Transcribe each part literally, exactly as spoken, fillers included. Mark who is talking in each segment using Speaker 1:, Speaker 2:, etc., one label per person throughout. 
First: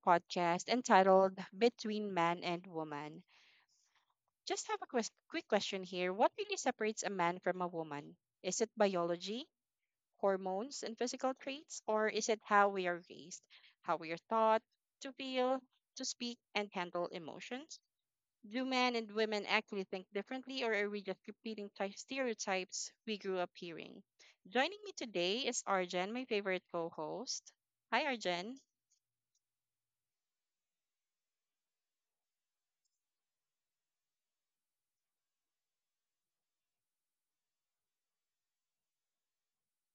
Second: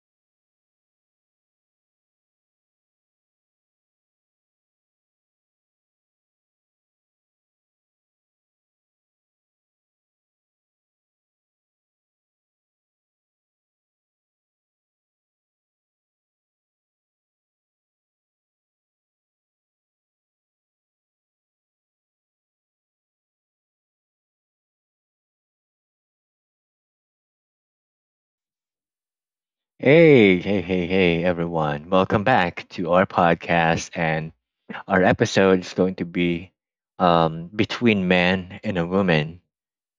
Speaker 1: podcast entitled Between Man and Woman. Just have a quest- quick question here. What really separates a man from a woman? Is it biology, hormones, and physical traits, or is it how we are raised, how we are taught to feel, to speak, and handle emotions? Do men and women actually think differently, or are we just repeating ty- stereotypes we grew up hearing? Joining me today is Arjen, my favorite co host. Hi, Arjen.
Speaker 2: Hey, hey, hey, hey, everyone. Welcome back to our podcast. And our episode is going to be um, Between Man and a Woman.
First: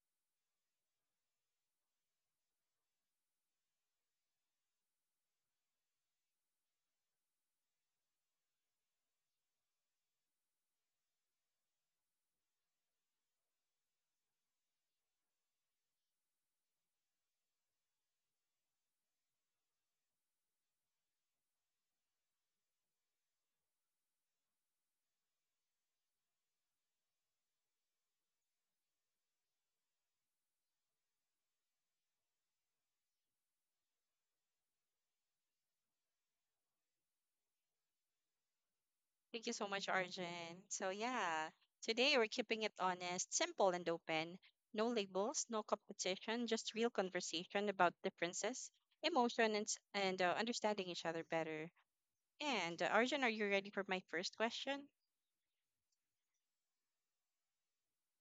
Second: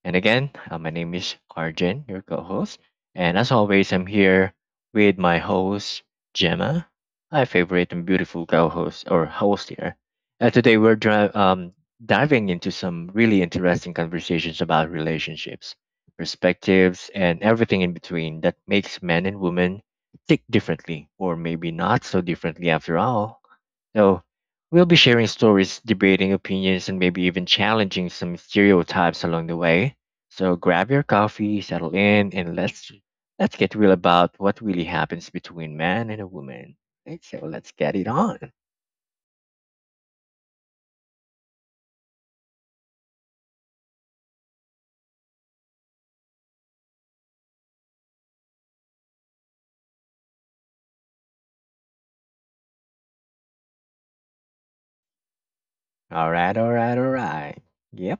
Speaker 2: And again, uh, my name is Arjun, your co host. And as always, I'm here with my host, Gemma, my favorite and beautiful co host or host here. Uh, today, we're dri- um, diving into some really interesting conversations about relationships, perspectives, and everything in between that makes men and women tick differently, or maybe not so differently after all. So, we'll be sharing stories, debating opinions, and maybe even challenging some stereotypes along the way. So, grab your coffee, settle in, and let's let's get real about what really happens between man and a woman. Right, so let's get it on.
Speaker 1: Thank you so much, Arjun. So, yeah, today we're keeping it honest, simple, and open. No labels, no competition, just real conversation about differences, emotion, and, s- and uh, understanding each other better. And uh, Arjun, are you ready for my first question?
Speaker 2: All right, all right, all right. Yep.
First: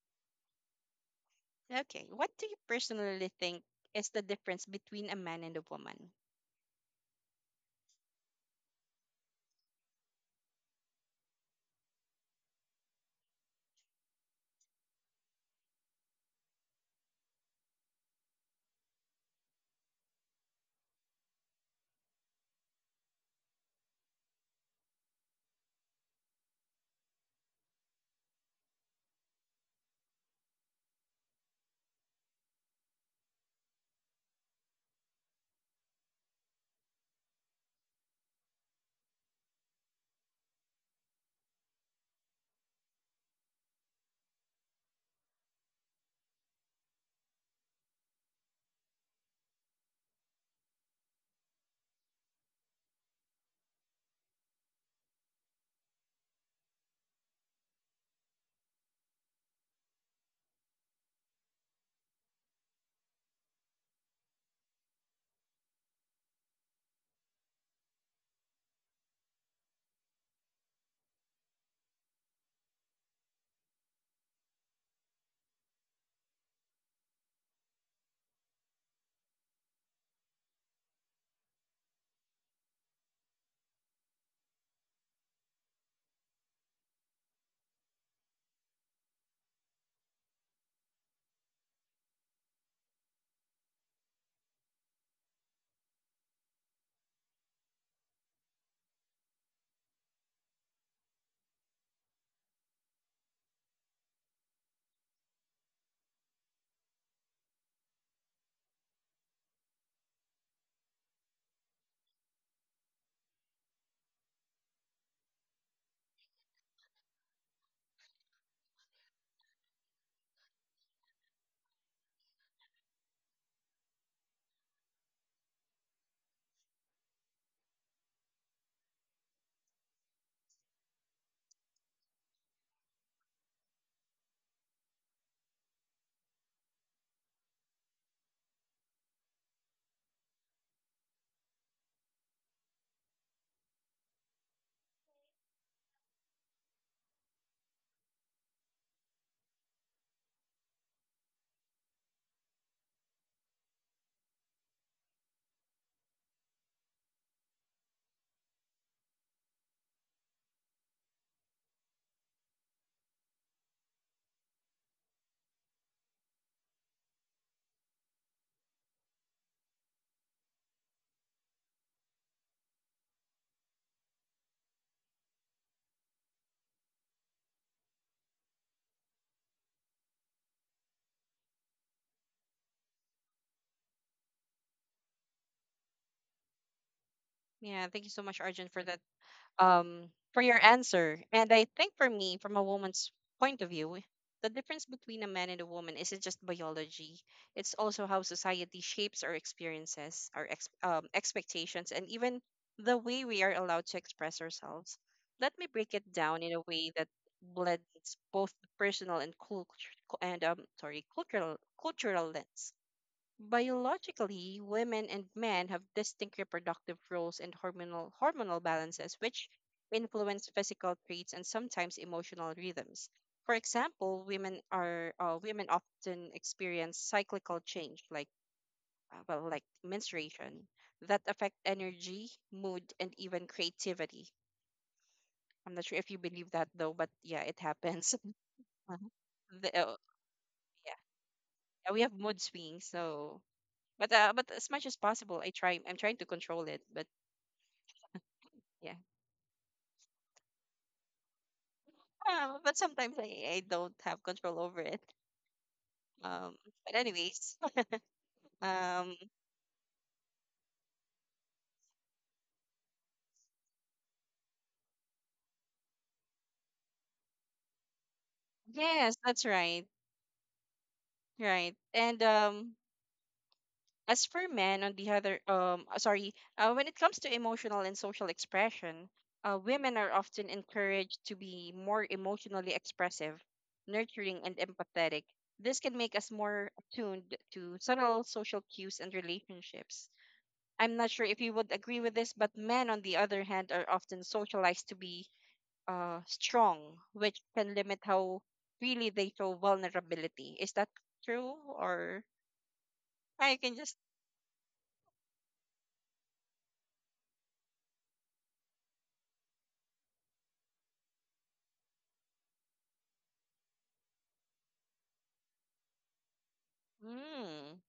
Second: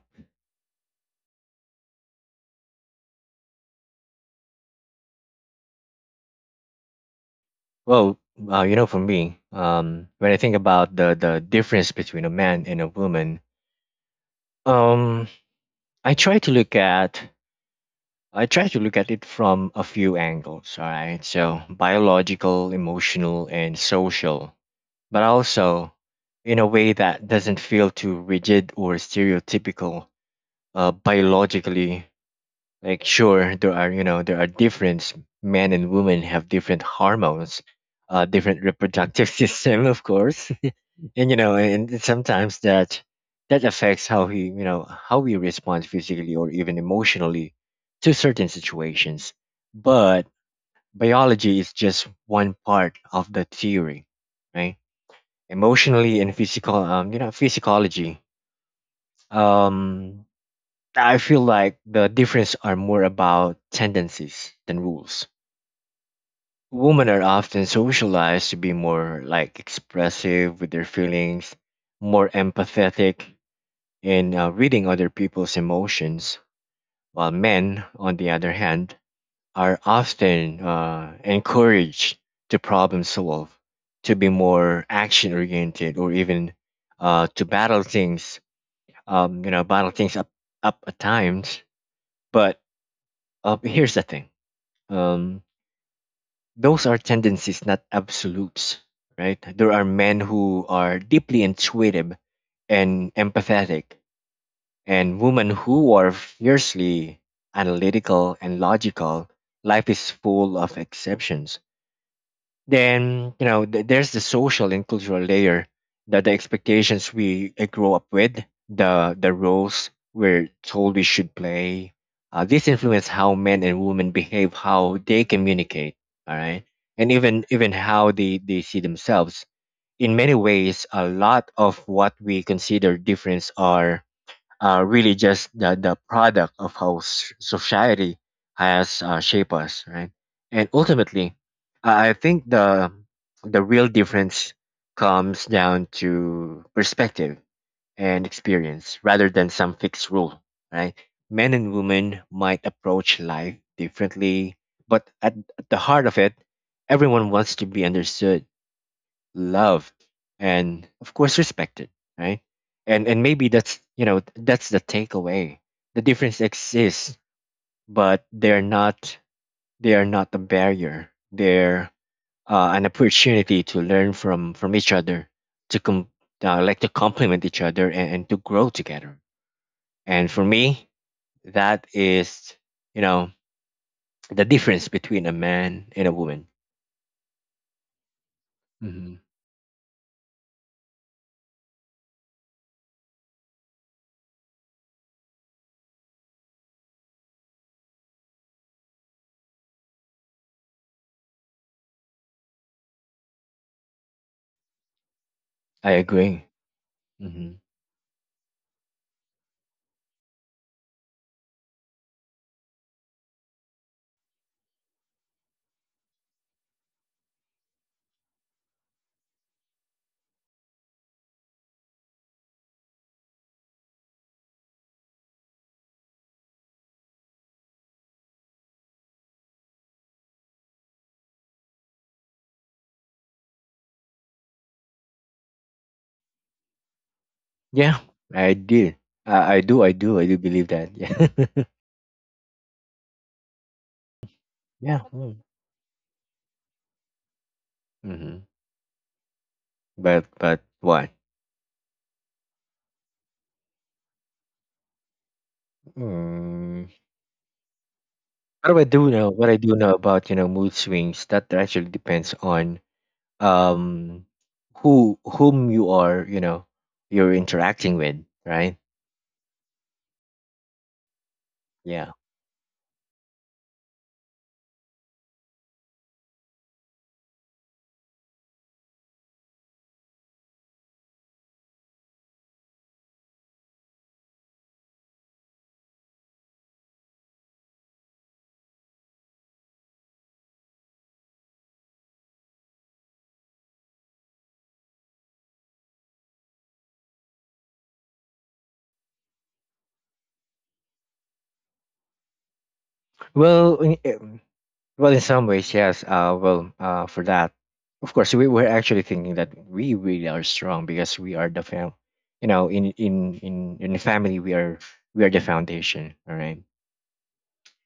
Speaker 1: Okay, what do you personally think is the difference between a man and a woman?
Speaker 2: Well, uh, you know, for me, um, when I think about the the difference between a man and a woman, um, I try to look at I try to look at it from a few angles, all right? So, biological, emotional, and social, but also in a way that doesn't feel too rigid or stereotypical. Uh, biologically, like sure, there are, you know, there are difference. Men and women have different hormones, uh, different reproductive system, of course, and you know and sometimes that that affects how we you know how we respond physically or even emotionally to certain situations but biology is just one part of the theory, right? Emotionally and physical um you know physiology, um I feel like the difference are more about tendencies than rules. Women are often socialized to be more like expressive with their feelings, more empathetic in uh, reading other people's emotions, while men, on the other hand, are often uh, encouraged to problem solve, to be more action oriented, or even uh, to battle things, um, you know, battle things up, up at times. But uh, here's the thing, um, those are tendencies, not absolutes, right? There are men who are deeply intuitive and empathetic and women who are fiercely analytical and logical. Life is full of exceptions. Then, you know, th- there's the social and cultural layer, that the expectations we uh, grow up with, the, the roles we're told we should play. Uh, this influence how men and women behave, how they communicate, all right, and even even how they, they see themselves. In many ways, a lot of what we consider difference are uh, really just the, the product of how s- society has uh, shaped us, right? And ultimately, I I think the the real difference comes down to perspective and experience rather than some fixed rule, right? Men and women might approach life differently, but at, at the heart of it, everyone wants to be understood, loved, and of course respected, right? And and maybe that's you know that's the takeaway. The difference exists, but they're not they are not a barrier. They're uh, an opportunity to learn from from each other, to com- uh, like to complement each other and, and to grow together. And for me, that is you know the difference between a man and a woman.
Speaker 1: Yeah, thank you so much, Arjun, for that
Speaker 2: Hmm.
Speaker 1: um, for your answer. And I think for me, from a woman's point of view, the difference between a man and a woman isn't just biology. It's also how society shapes our experiences, our ex- um, expectations, and even the way we are allowed to express ourselves. Let me break
Speaker 2: I
Speaker 1: it down
Speaker 2: agree.
Speaker 1: in a way that blends both the personal and culture and um sorry cultural cultural lens. Biologically, women and men have distinct reproductive roles and hormonal hormonal balances which influence physical traits and sometimes emotional rhythms. For example, women are uh, women often experience cyclical change like uh, well like menstruation that affect energy, mood and even creativity. I'm not sure if you believe that though, but yeah, it
Speaker 2: Yeah,
Speaker 1: happens.
Speaker 2: I did.
Speaker 1: Uh-huh.
Speaker 2: I, I
Speaker 1: The-
Speaker 2: do. I
Speaker 1: uh,
Speaker 2: do. I do believe that. Yeah.
Speaker 1: yeah, we have mood swings, so but uh, but as much as
Speaker 2: Yeah.
Speaker 1: possible, I try. I'm trying to control it. But
Speaker 2: Mm-hmm.
Speaker 1: yeah,
Speaker 2: But but what?
Speaker 1: uh, but sometimes I, I don't have control over it. Um,
Speaker 2: Mm.
Speaker 1: but anyways,
Speaker 2: What do I do
Speaker 1: um,
Speaker 2: know? What I do know about you know mood swings that actually depends on um who whom you are you know you're interacting with, right?
Speaker 1: yes, that's right, right.
Speaker 2: Yeah.
Speaker 1: And um, as for men, on the other, um, uh, sorry, uh, when it comes to emotional and social expression, uh, women are often encouraged to be more emotionally expressive, nurturing, and empathetic. This can make us more attuned to subtle social cues and relationships. I'm not sure if you would agree with this, but men, on the other hand, are often socialized to be uh, strong, which can limit how really they show vulnerability. Is that true? Or I can
Speaker 2: Well,
Speaker 1: just,
Speaker 2: in- um, Well, in some ways, yes. Uh, well, uh, for that, of course, we were actually thinking that we really are strong because we are the fam. You know, in in in in the family, we are we are the foundation. All right.
Speaker 1: mm,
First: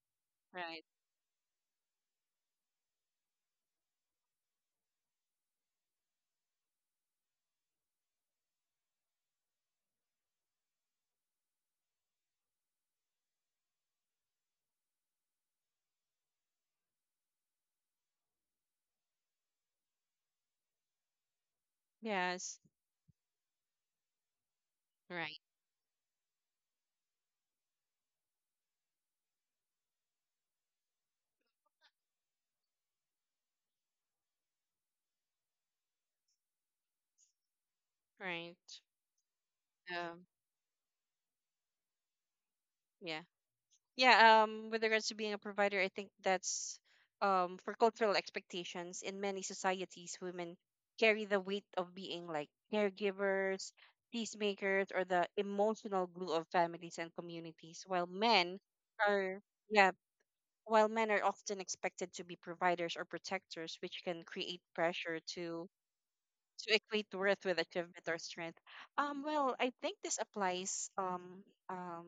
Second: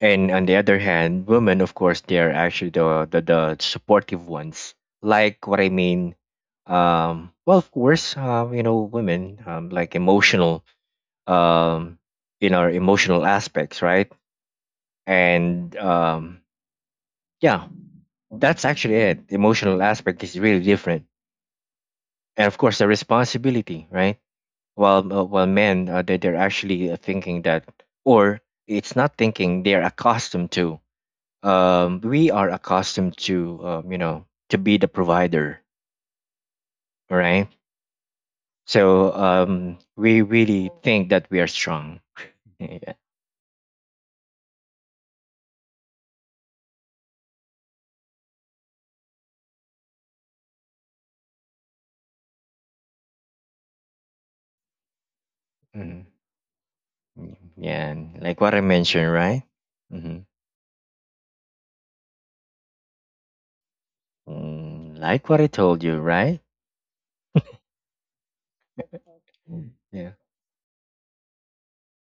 Speaker 2: And on the other
Speaker 1: right.
Speaker 2: hand, women, of course, they are actually the the, the supportive ones. Like what I mean, um, well, of course, uh, you know, women um, like emotional, um, in our emotional aspects, right? And um, yeah, that's actually it. The emotional aspect is really different, and of
Speaker 1: Yes,
Speaker 2: course the responsibility, right? While uh,
Speaker 1: right.
Speaker 2: while men uh, they they're actually uh, thinking that, or it's not thinking they're accustomed to. Um, we are accustomed to um, you know to be the provider, all right?
Speaker 1: Right.
Speaker 2: So um, we
Speaker 1: um,
Speaker 2: really think that we are strong. Yeah,
Speaker 1: yeah. Yeah, um, with regards to being a provider, I think that's um, for cultural expectations in many societies, women carry the weight of being like caregivers, peacemakers, or the
Speaker 2: mhm.
Speaker 1: emotional glue of families and communities,
Speaker 2: Yeah,
Speaker 1: while
Speaker 2: and like what
Speaker 1: men
Speaker 2: I mentioned,
Speaker 1: are,
Speaker 2: right?
Speaker 1: yeah,
Speaker 2: Hmm.
Speaker 1: while men are often expected to be providers or protectors, which can create
Speaker 2: Mm,
Speaker 1: pressure
Speaker 2: like what I
Speaker 1: to
Speaker 2: told you, right?
Speaker 1: to equate worth with achievement or strength. Um, well, I
Speaker 2: Mm,
Speaker 1: think
Speaker 2: yeah.
Speaker 1: this applies. Um, um,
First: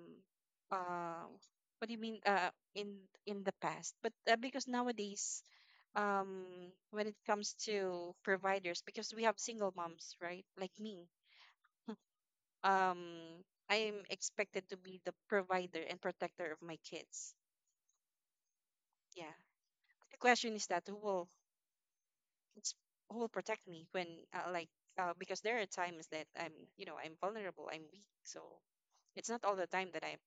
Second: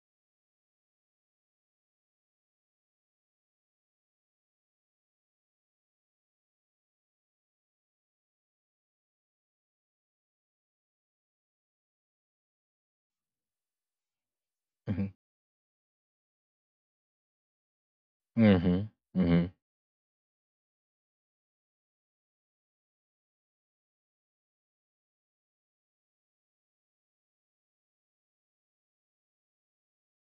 Speaker 1: uh, what do you mean? Uh, in in the past, but uh, because nowadays, um, when it comes to providers, because we have single moms, right? Like me, um, I am expected to be the provider and protector of my kids.
Speaker 2: Hmm.
Speaker 1: Yeah.
Speaker 2: Hmm.
Speaker 1: The question is that who will it's, who will protect me when uh, like uh, because there are times that I'm, you know, I'm vulnerable, I'm weak. So it's not all the time that I'm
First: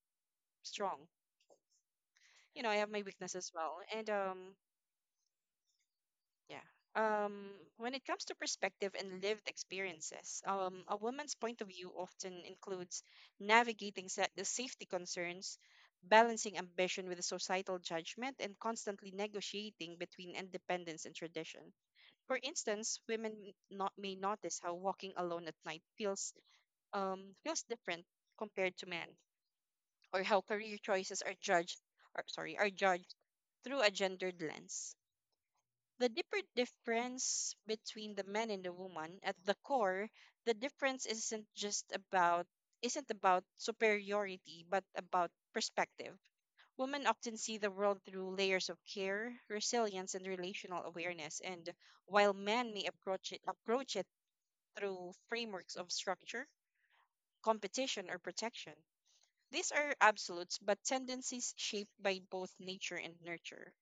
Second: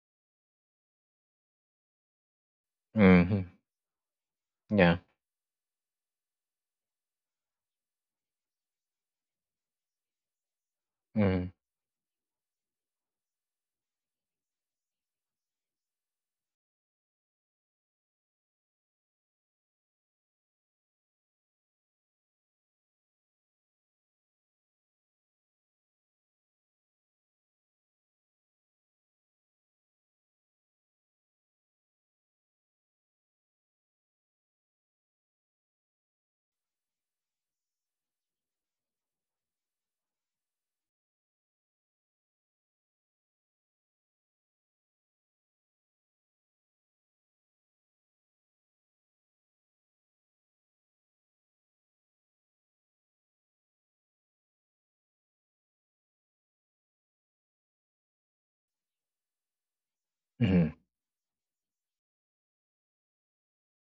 Speaker 1: strong. You know, I have my weakness
Speaker 2: Hmm.
Speaker 1: as well. And um,
Speaker 2: Yeah.
Speaker 1: yeah. Um, when it comes to perspective and lived experiences, um, a woman's
Speaker 2: Hmm.
Speaker 1: point of view often includes navigating sa- the safety concerns, balancing ambition with the societal judgment, and constantly negotiating between independence and tradition. For instance, women m- not may notice how walking alone at night feels um feels different compared to men, or how career choices are judged, or sorry, are judged through a gendered lens. The deeper difference between the man and the woman, at the core, the difference isn't just about isn't about superiority, but about perspective. Women often see the world through layers of care, resilience, and relational awareness, and while men may approach it approach it through frameworks of structure, competition, or protection. These are absolutes,
Speaker 2: Hmm.
Speaker 1: but tendencies shaped by both nature and nurture.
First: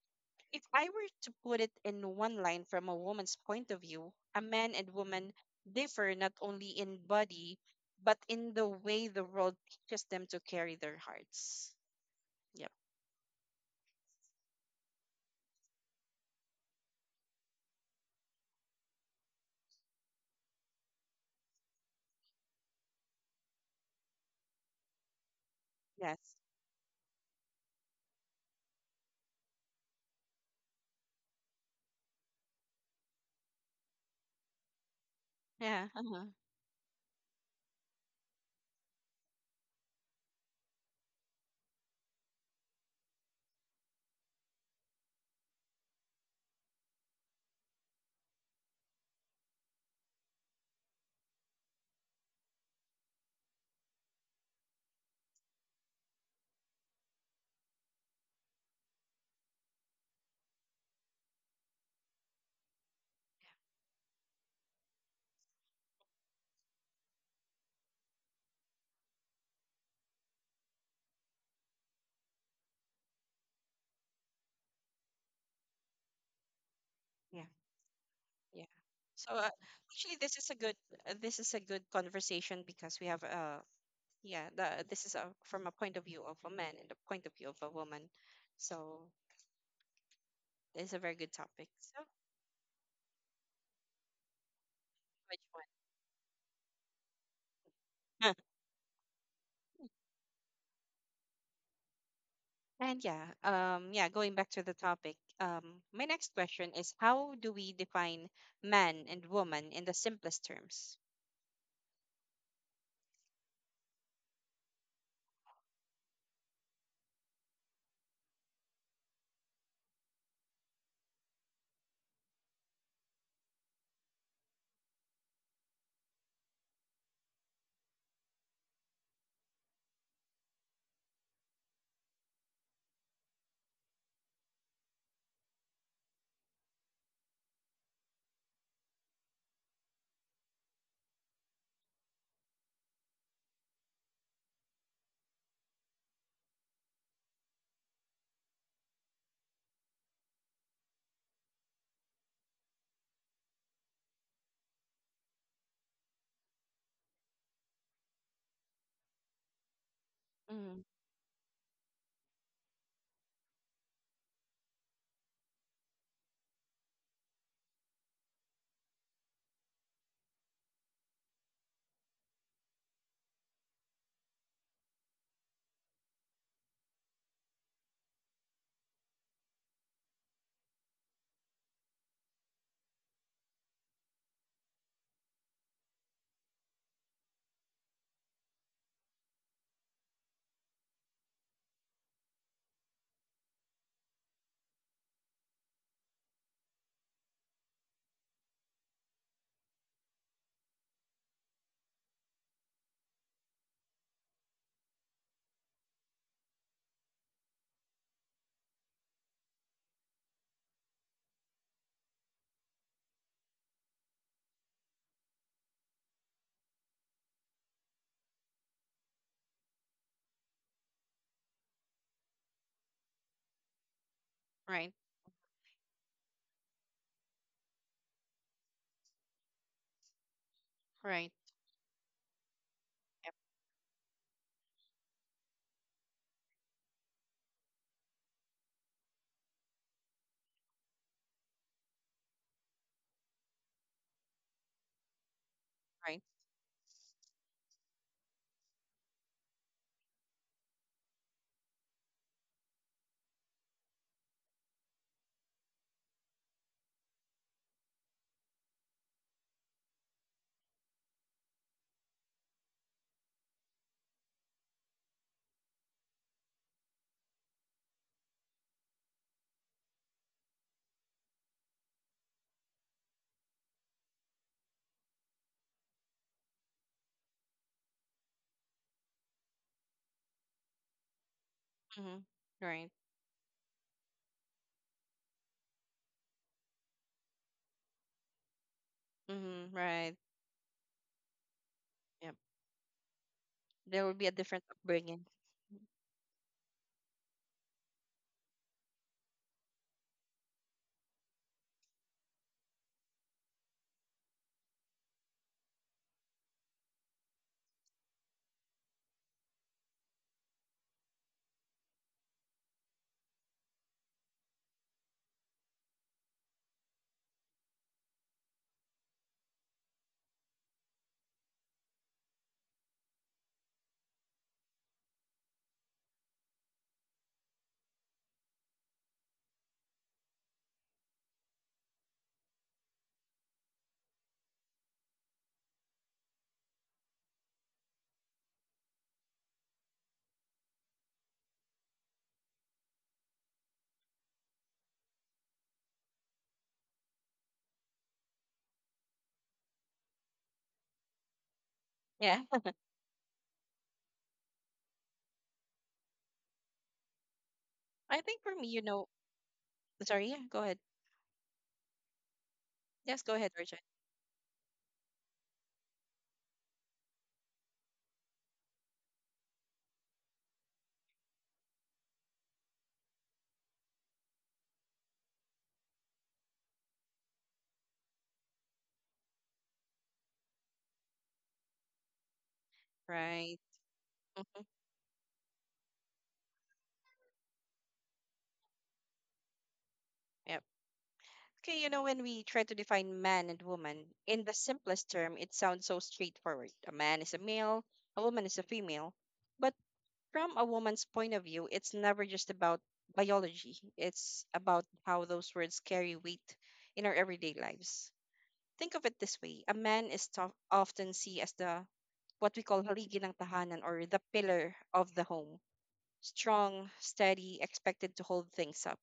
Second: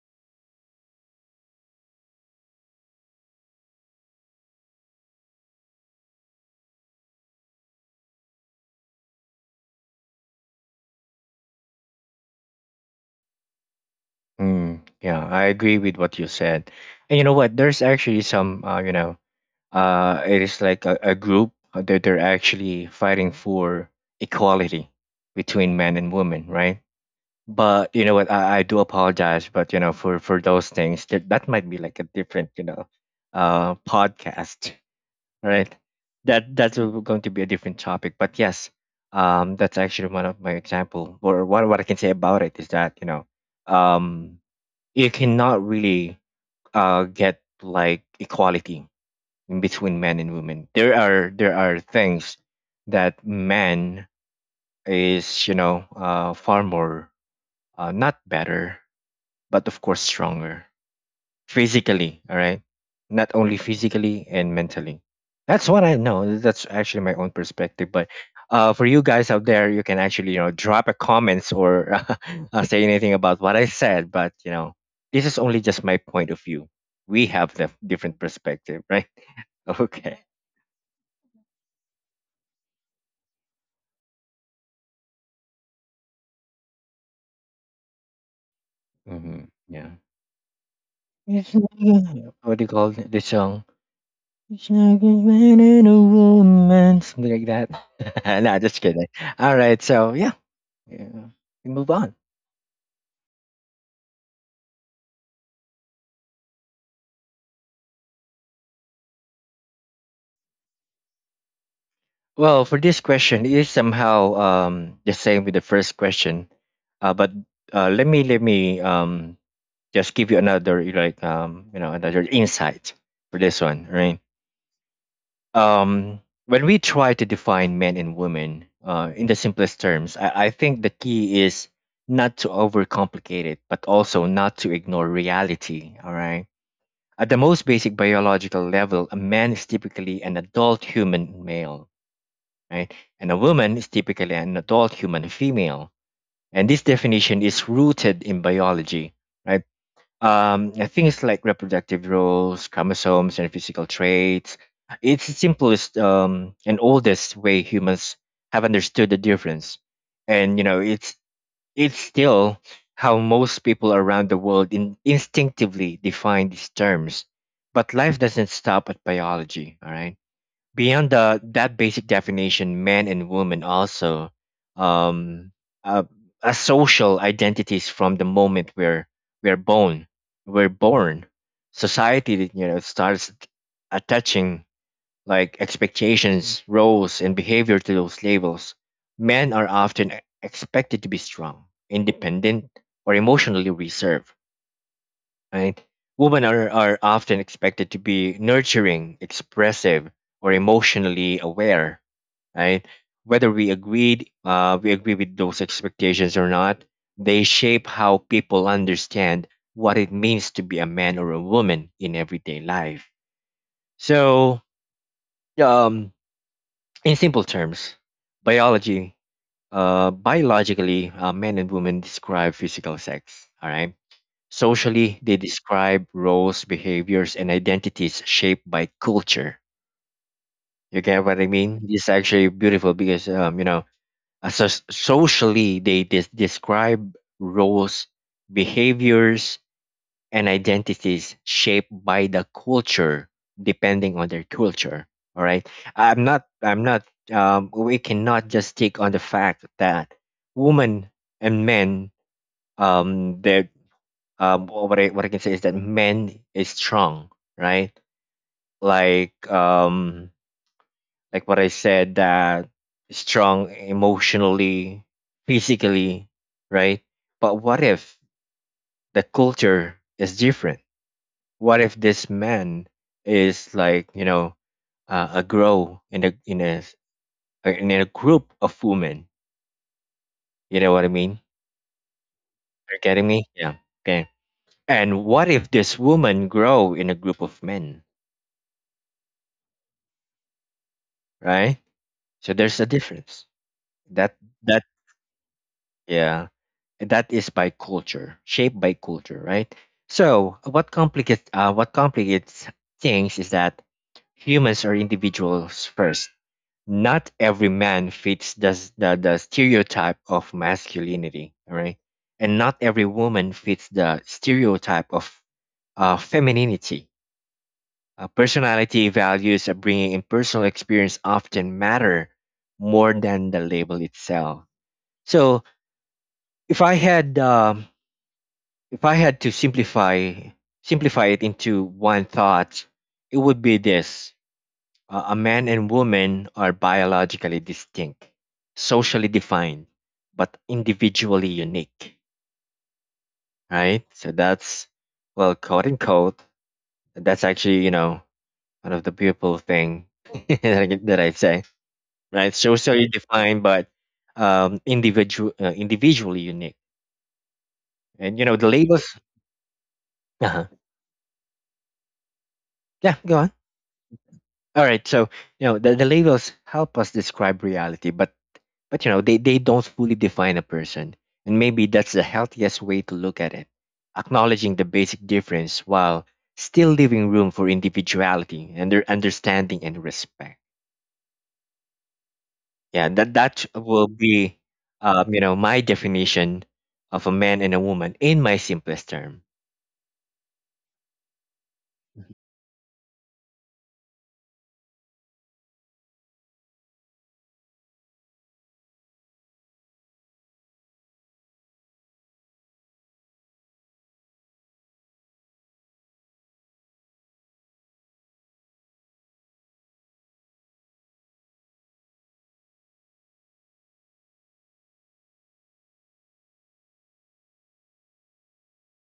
Speaker 1: If I were to put it in one line from a woman's point of view, a man and woman differ not only in body, but in the way the world teaches them to carry their hearts. Yep.
Speaker 2: Mm. Yeah, I agree with what you said. And you know what? There's actually some, uh, you know, uh, it is like a, a group that they're actually fighting for equality between men and
Speaker 1: Yes.
Speaker 2: women, right? But you know what? I, I do apologize, but you know, for for those things, that that might be like a different, you know, uh, podcast. Right,
Speaker 1: Yeah. Uh-huh.
Speaker 2: that that's a- going to be a different topic, but yes, um that's actually one of my example, or what, what I can say about it is that you know, um you cannot really uh get like equality in between men and women. There are there are things that man is you know uh far more uh not better, but of course stronger, physically, all right, not only physically and mentally. That's what I know, that's actually my own perspective. But uh, for you guys out there, you can actually you know drop a comments or uh, say anything about what I said, but you know this is only just my point of view. We
Speaker 1: Yeah.
Speaker 2: have the different
Speaker 1: Yeah.
Speaker 2: perspective, right?
Speaker 1: So uh, actually,
Speaker 2: Okay.
Speaker 1: this is a good uh, this is a good conversation because we have uh yeah the this is a, from a point of view of a man and a point of view of a woman, so
Speaker 2: Hmm. Yeah,
Speaker 1: it's a very good
Speaker 2: it's
Speaker 1: topic.
Speaker 2: not
Speaker 1: So
Speaker 2: gonna- what do you call th- this song, it's not a
Speaker 1: which
Speaker 2: man
Speaker 1: one?
Speaker 2: and a woman, something like that? Nah, just kidding. All right, so yeah. Yeah. We move on.
Speaker 1: And yeah, um, yeah, going back to the topic, um, my next question is how do we define man and woman in the simplest terms?
Speaker 2: Well, for this question, it is somehow um the same with the first question. Uh but uh let me let me um just give you another like um you know another insight for this one, right? Um when we try to define men and women uh in the simplest terms, I, I think the key is not to overcomplicate it, but also not to ignore reality, all right? At the most basic biological level, a man is typically an adult human male, right? And a woman is typically an adult human female. And this definition is rooted in biology, right? Um, and things like reproductive roles, chromosomes, and physical traits. It's the simplest um, and oldest way humans have understood the difference. And, you know,
Speaker 1: Mm,
Speaker 2: it's, it's still how most people around the world in, instinctively define these terms. But life doesn't stop at biology, all right? Beyond the, that basic definition, man and woman also um, uh, are social identities. From the moment we're we're born. We're born. Society, you know, starts attaching like expectations, roles, and behavior to those labels. Men are often expected to be strong, independent, or emotionally reserved, right? Women are, are often expected to be nurturing, expressive, or emotionally aware, right? Whether we agreed, uh, we agree with those expectations or not, they shape how people understand what it means to be a man or a woman in everyday life. So, um, in simple terms, biology, uh, biologically, uh, men and women describe physical sex. All right.
Speaker 1: right,
Speaker 2: Socially, they describe roles, behaviors, and identities shaped by culture. You get
Speaker 1: right,
Speaker 2: what I mean? This is actually beautiful because,
Speaker 1: yep,
Speaker 2: um, you know, as a s- socially, they des- describe roles, behaviors, and identities shaped by the culture, depending on their culture. All right. I'm
Speaker 1: right,
Speaker 2: not, I'm not, um, we cannot just stick on the fact that women and men, um, their, uh, wh- what I what I can say is that men is strong, right? Like um like what I said, that strong emotionally, physically, right? But what if the culture is different? What if this man is like you know uh, a grow in a in a in a group of women? You know what I mean?
Speaker 1: mm-hmm, right,
Speaker 2: You're getting me? Yeah. Okay. And what if this woman grow in a group of men,
Speaker 1: mm-hmm, right.
Speaker 2: right?
Speaker 1: Yep.
Speaker 2: So there's a difference.
Speaker 1: There will be a
Speaker 2: that
Speaker 1: different
Speaker 2: that
Speaker 1: upbringing.
Speaker 2: yeah that is by culture, shaped by culture, right? So what complicates uh, what complicates things is that humans are individuals first. Not every man fits the, s- the, the stereotype of masculinity, all right, and not every woman fits the stereotype of uh, femininity. uh, personality, values, upbringing, and personal experience often matter more than the label itself. So, if I had um, if I had to simplify simplify it into one thought, it would be this: uh, a man and woman are biologically distinct, socially defined, but individually unique. Right. So that's, well, quote unquote, that's actually you know one of the beautiful thing that I that I say.
Speaker 1: Yeah.
Speaker 2: Right. Socially defined, but um, individual uh, individually unique.
Speaker 1: I
Speaker 2: And
Speaker 1: think
Speaker 2: you know
Speaker 1: for
Speaker 2: the
Speaker 1: me, you know,
Speaker 2: labels.
Speaker 1: sorry, yeah,
Speaker 2: Uh-huh.
Speaker 1: go ahead.
Speaker 2: Yeah.
Speaker 1: Yes,
Speaker 2: Go
Speaker 1: go
Speaker 2: on.
Speaker 1: ahead, Richard.
Speaker 2: All right, so you know the, the labels help us describe reality, but but you know they they don't fully define a person, and maybe that's the healthiest way to look at it, acknowledging the basic difference while still leaving room for individuality and their understanding and respect. Yeah, that
Speaker 1: Right.
Speaker 2: that will be,
Speaker 1: Mm-hmm,
Speaker 2: um, you know, my definition of a man and a woman in my simplest term.
Speaker 1: yep. Okay, you know, when we try to define man and woman in the simplest term, it sounds so straightforward. A man is a male, a woman is a female. But from a woman's point of view, it's never just about biology, it's about how those words carry weight in our everyday lives. Think of it this way: a man is to- often seen as the what we call haligi ng tahanan, or the pillar of the home. Strong, steady, expected to hold things up.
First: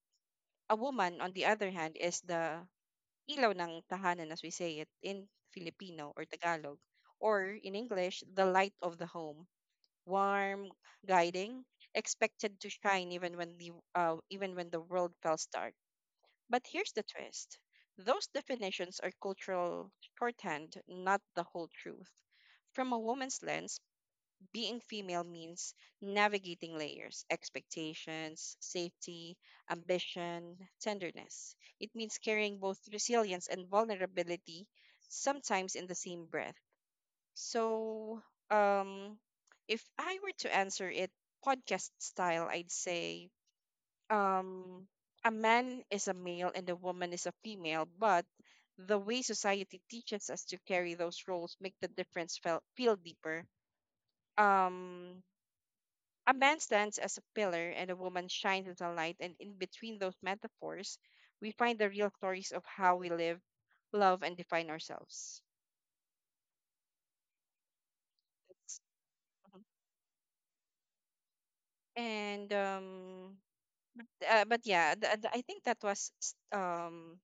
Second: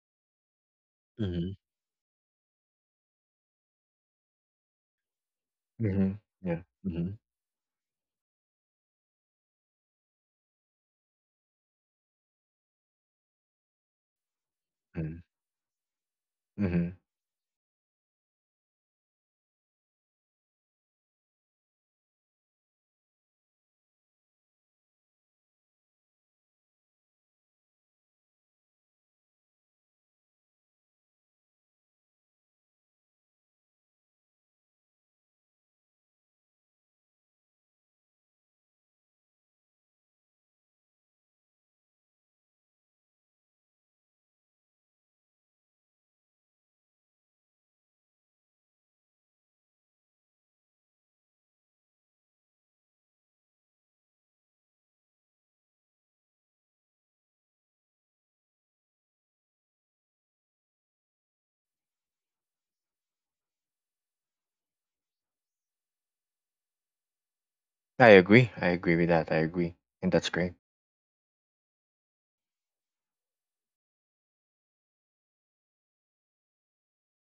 Speaker 1: A woman, on the
Speaker 2: Mm-hmm.
Speaker 1: other hand, is the ilaw ng tahanan, as we say it in
Speaker 2: Mm-hmm.
Speaker 1: Filipino or
Speaker 2: Yeah.
Speaker 1: Tagalog,
Speaker 2: Mm-hmm.
Speaker 1: or in English, the light of the home: warm, guiding, expected to shine even when the uh, even when the world feels dark. But here's
Speaker 2: Mm-hmm.
Speaker 1: the twist: those definitions are cultural shorthand, not the whole truth. From a woman's lens, being female means navigating layers, expectations, safety, ambition, tenderness. It means carrying both resilience and vulnerability, sometimes in the same breath. So, um, if I were to answer it podcast style, I'd say um, a man is a male and a woman is a female, but the way society teaches us to carry those roles make the difference feel, feel deeper. Um, a man stands as a pillar and a woman shines as a light, and in between those metaphors, we find the real stories of how we live, love, and define ourselves.
Speaker 2: I agree. I
Speaker 1: That's-
Speaker 2: agree with that. I
Speaker 1: mhm.
Speaker 2: agree, and that's great.
Speaker 1: And um, uh, but yeah, the, the, I think that was s- um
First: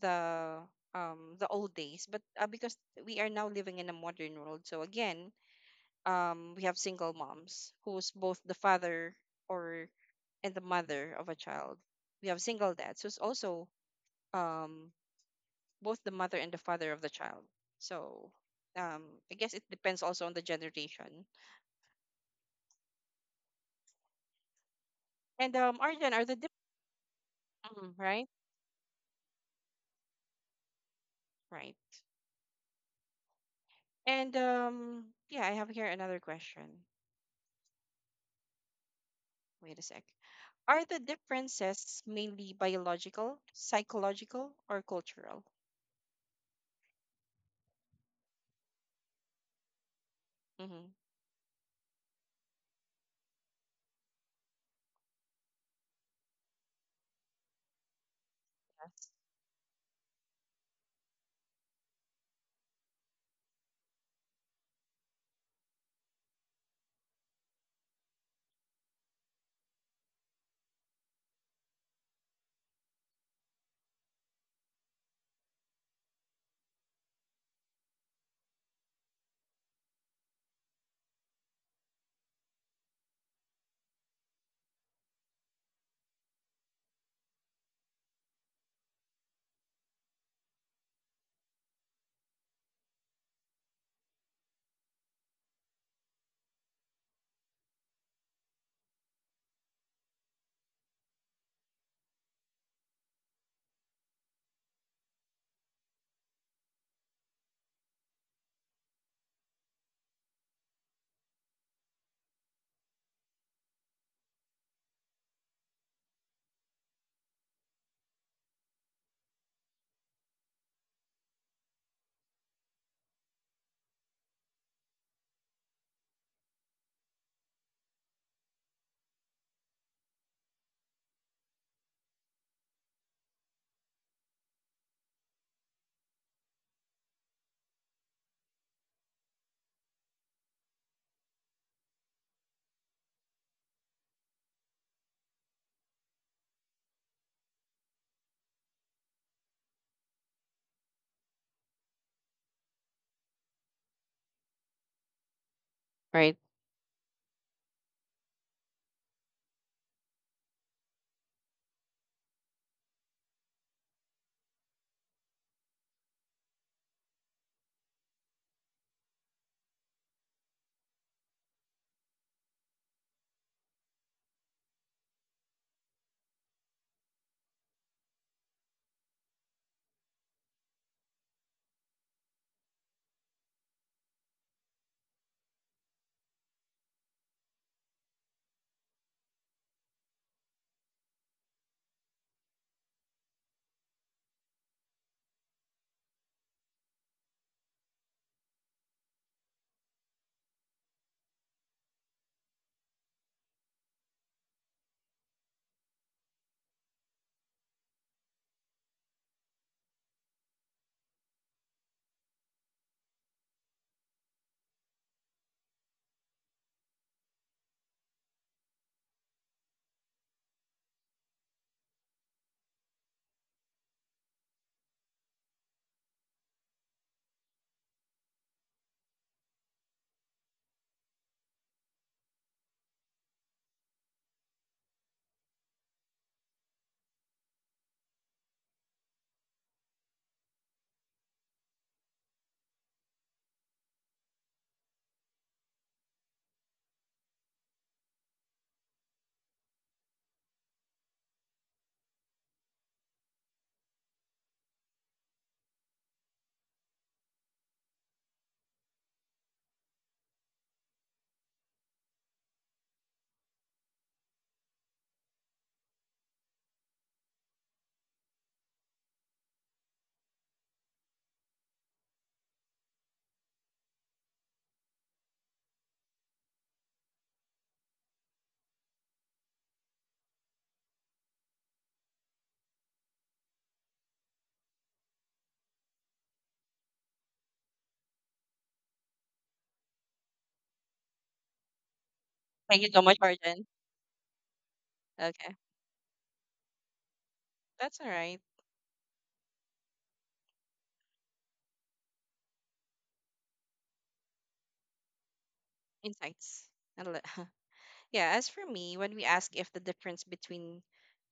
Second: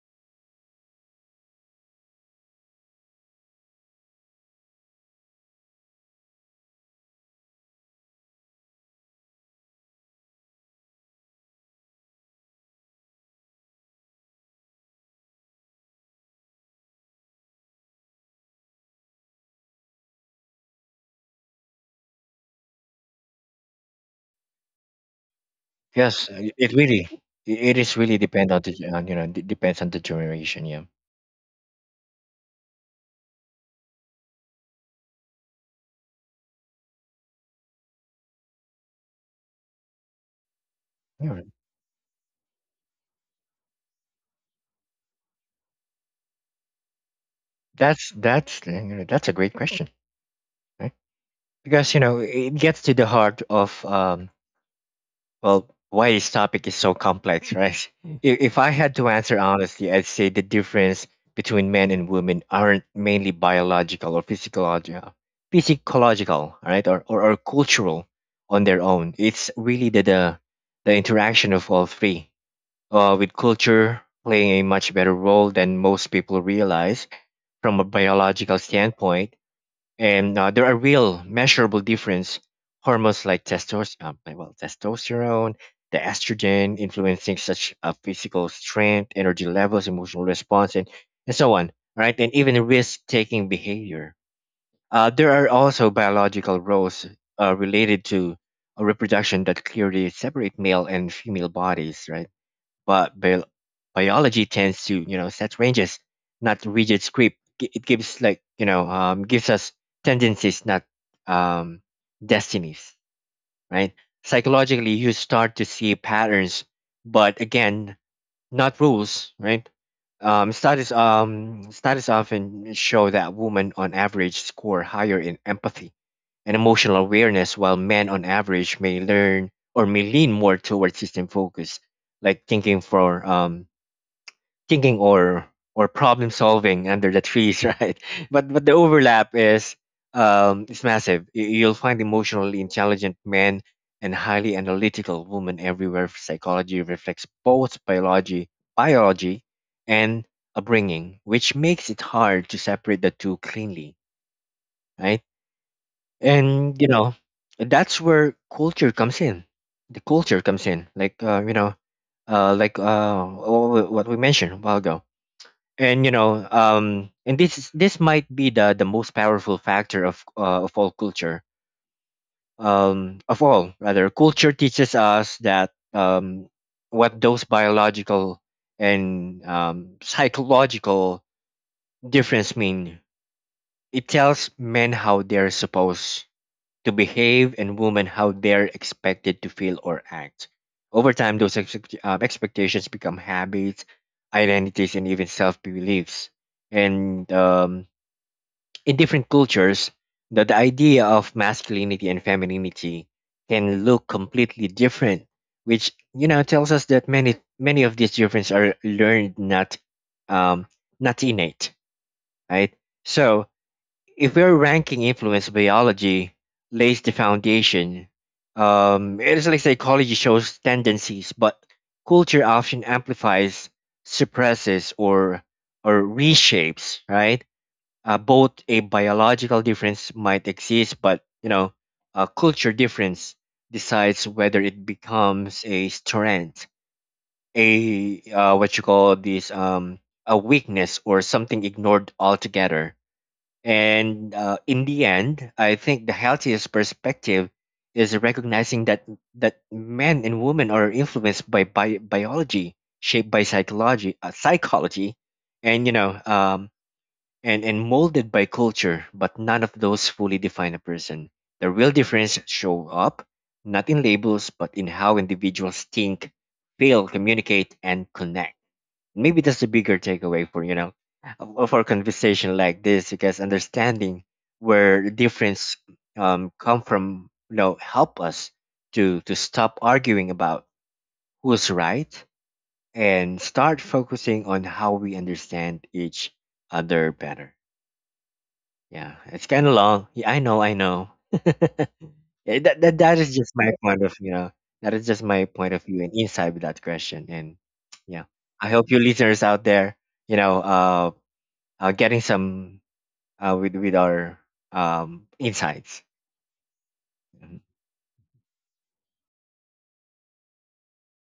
Speaker 1: the um the old days. But uh, because we are now living in a modern world, so again, um, we have single moms who's both the father or and the mother of a child. We have single dads who's also um both the mother and the father of the child. So um, I guess it depends also on the generation. And um, Arjan, are
Speaker 2: Yes,
Speaker 1: the dip-
Speaker 2: uh, it really, it
Speaker 1: mhm,
Speaker 2: is really
Speaker 1: right,
Speaker 2: depend on the ge- you know d- depends on the generation. Yeah.
Speaker 1: right. And um, yeah, I have here another question. Wait a sec. Are the
Speaker 2: Yeah,
Speaker 1: differences mainly biological, psychological, or cultural?
Speaker 2: that's that's uh, you know, that's a great question, right?
Speaker 1: Mm-hmm.
Speaker 2: Because you know it gets to the heart of um well, why this topic is so complex, right? If, if I had
Speaker 1: Yes.
Speaker 2: to answer honestly, I'd say the difference between men and women aren't mainly biological or physiological, physiological, right, or, or or cultural on their own. It's really the the, the interaction of all three, uh, with culture playing a much better role than most people realize from a biological standpoint, and uh, there are real measurable difference, hormones like testos- um, well, testosterone, the estrogen influencing such uh, physical strength, energy levels, emotional response, and, and so on, right, and even risk taking behavior. uh, there are also biological roles uh, related to uh, reproduction that clearly separate male and female bodies, right? But bio- biology tends to you know set ranges, not rigid script. Gi- It gives like you know um, gives us tendencies, not um, destinies, right? Psychologically, you start to see patterns, but again, not rules, right? Um, studies um studies often show that women on average score higher in empathy and emotional awareness, while men on average may learn or may lean more towards system focus, like thinking for um thinking or or problem solving under the trees, right? But but the overlap is um is massive. Y- You'll find emotionally intelligent men and highly analytical women everywhere. Psychology reflects both biology, biology and upbringing, which makes it hard to separate the two cleanly, right?
Speaker 1: Right.
Speaker 2: And you know that's where culture comes in. The culture comes in, like uh, you know, uh, like uh, wh- wh- what we mentioned a while ago, and you know um and this is- this might be the the most powerful factor of uh, of all culture um of all, rather, culture teaches us that um what those biological and um psychological difference mean. It tells men how they're supposed to behave and women how they're expected to feel or act. Over time those expect- um, expectations become habits, identities, and even self-beliefs. And um in different cultures, the, the idea of masculinity and femininity can look completely different, which you know tells us that many many of these differences are learned, not um, not innate, right? So if we're ranking influence, biology lays the foundation. Um, it is like psychology shows tendencies, but culture often amplifies, suppresses, or or reshapes, right? Uh, both a biological difference might exist, but you know, a culture difference decides whether it becomes a strength, a uh, what you call this um, a weakness or something ignored altogether. And uh, in the end, I think the healthiest perspective is recognizing that that men and women are influenced by bi- biology, shaped by psychology, uh, psychology, and you know, um, and, and molded by culture, but none of those fully define a person. The real difference show up not in labels, but in how individuals think, feel, communicate, and connect. Maybe that's the bigger takeaway for you know of, of our conversation like this, because understanding where difference um, come from, you know, help us to to stop arguing about who's right and start focusing on how we understand each other better. Yeah, it's kind of long. Yeah, I know, I know. Yeah,
Speaker 1: Thank
Speaker 2: that,
Speaker 1: you
Speaker 2: that
Speaker 1: so much,
Speaker 2: that is just
Speaker 1: Arjen.
Speaker 2: my point of you know that is just my
Speaker 1: Okay.
Speaker 2: point of view and insight with that question. And
Speaker 1: That's all
Speaker 2: yeah,
Speaker 1: right.
Speaker 2: I hope you listeners out there, you know, uh, are getting some uh with with our um insights.
Speaker 1: Insights. And le-
Speaker 2: Mhm.
Speaker 1: yeah, as for me, when we ask if the difference between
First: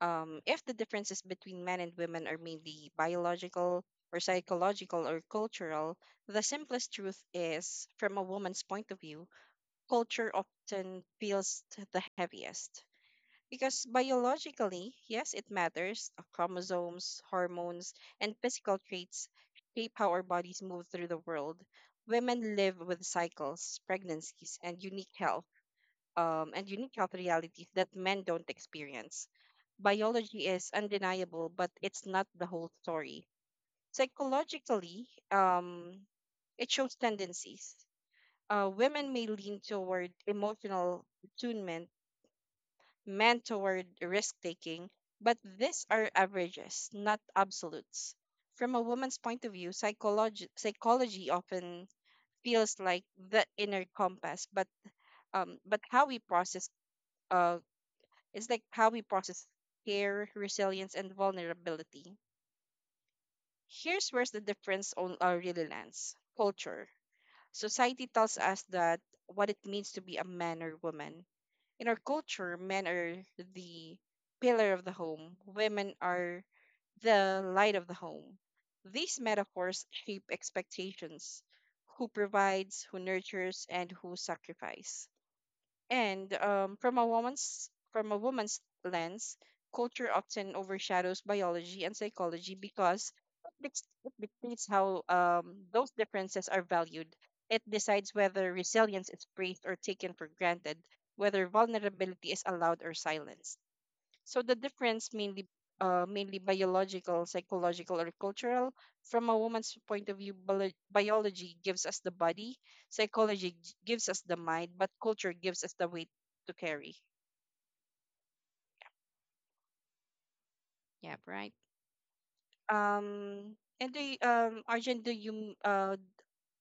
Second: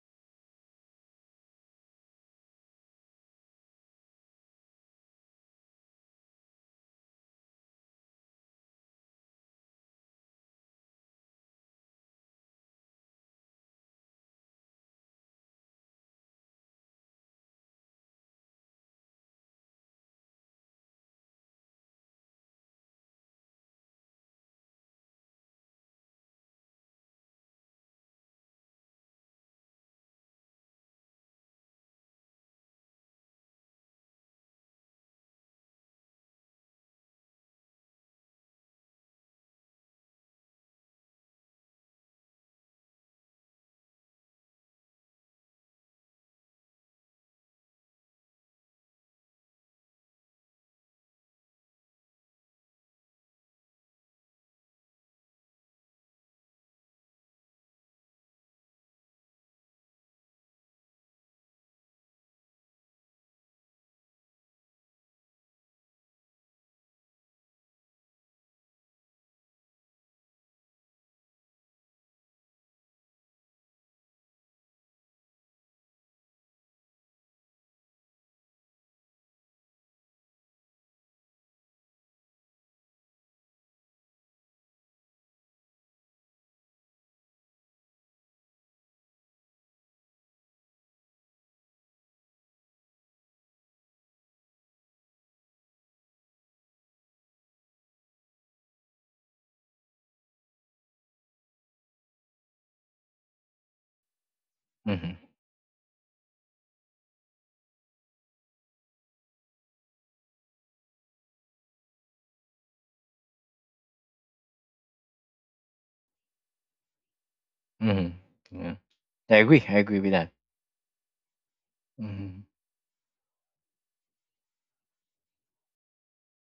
Speaker 1: um if the differences between men and women are mainly biological or psychological or cultural, the simplest truth is from a woman's point of view, culture often feels the heaviest. Because biologically, yes, it matters. Uh, Chromosomes, hormones, and physical traits shape how our bodies move through the world. Women live with cycles, pregnancies, and unique health, um, and unique health realities that men don't experience. Biology is undeniable, but it's not the whole story. Psychologically, um, it shows tendencies. Uh, women may lean toward emotional attunement meant toward risk taking, but these are averages, not absolutes. From a woman's point of view, psychology, psychology often feels like the inner compass, but um, but how we process uh, it's like how we process care, resilience, and vulnerability. Here's where the difference on our really lands: culture. Society tells us that what it means to be a man or woman, in our culture, men are the pillar of the home, women are the light of the home. These metaphors shape expectations: who provides, who nurtures, and who sacrifices. And um, from a woman's from a woman's lens, culture often overshadows biology and psychology because it dic- it dictates how um, those differences are valued. It decides whether resilience is praised or taken for granted, whether vulnerability is allowed or silenced. So the difference
Speaker 2: Mm-hmm.
Speaker 1: mainly uh, mainly biological, psychological, or cultural. From a woman's point of view, biolo- biology gives us the body, psychology g- gives us the mind, but culture gives us the weight to carry.
Speaker 2: Mm-hmm. Yeah. I agree. I agree with that.
Speaker 1: Yep, right.
Speaker 2: Mm-hmm.
Speaker 1: Um, and do you, um, Arjun, do you uh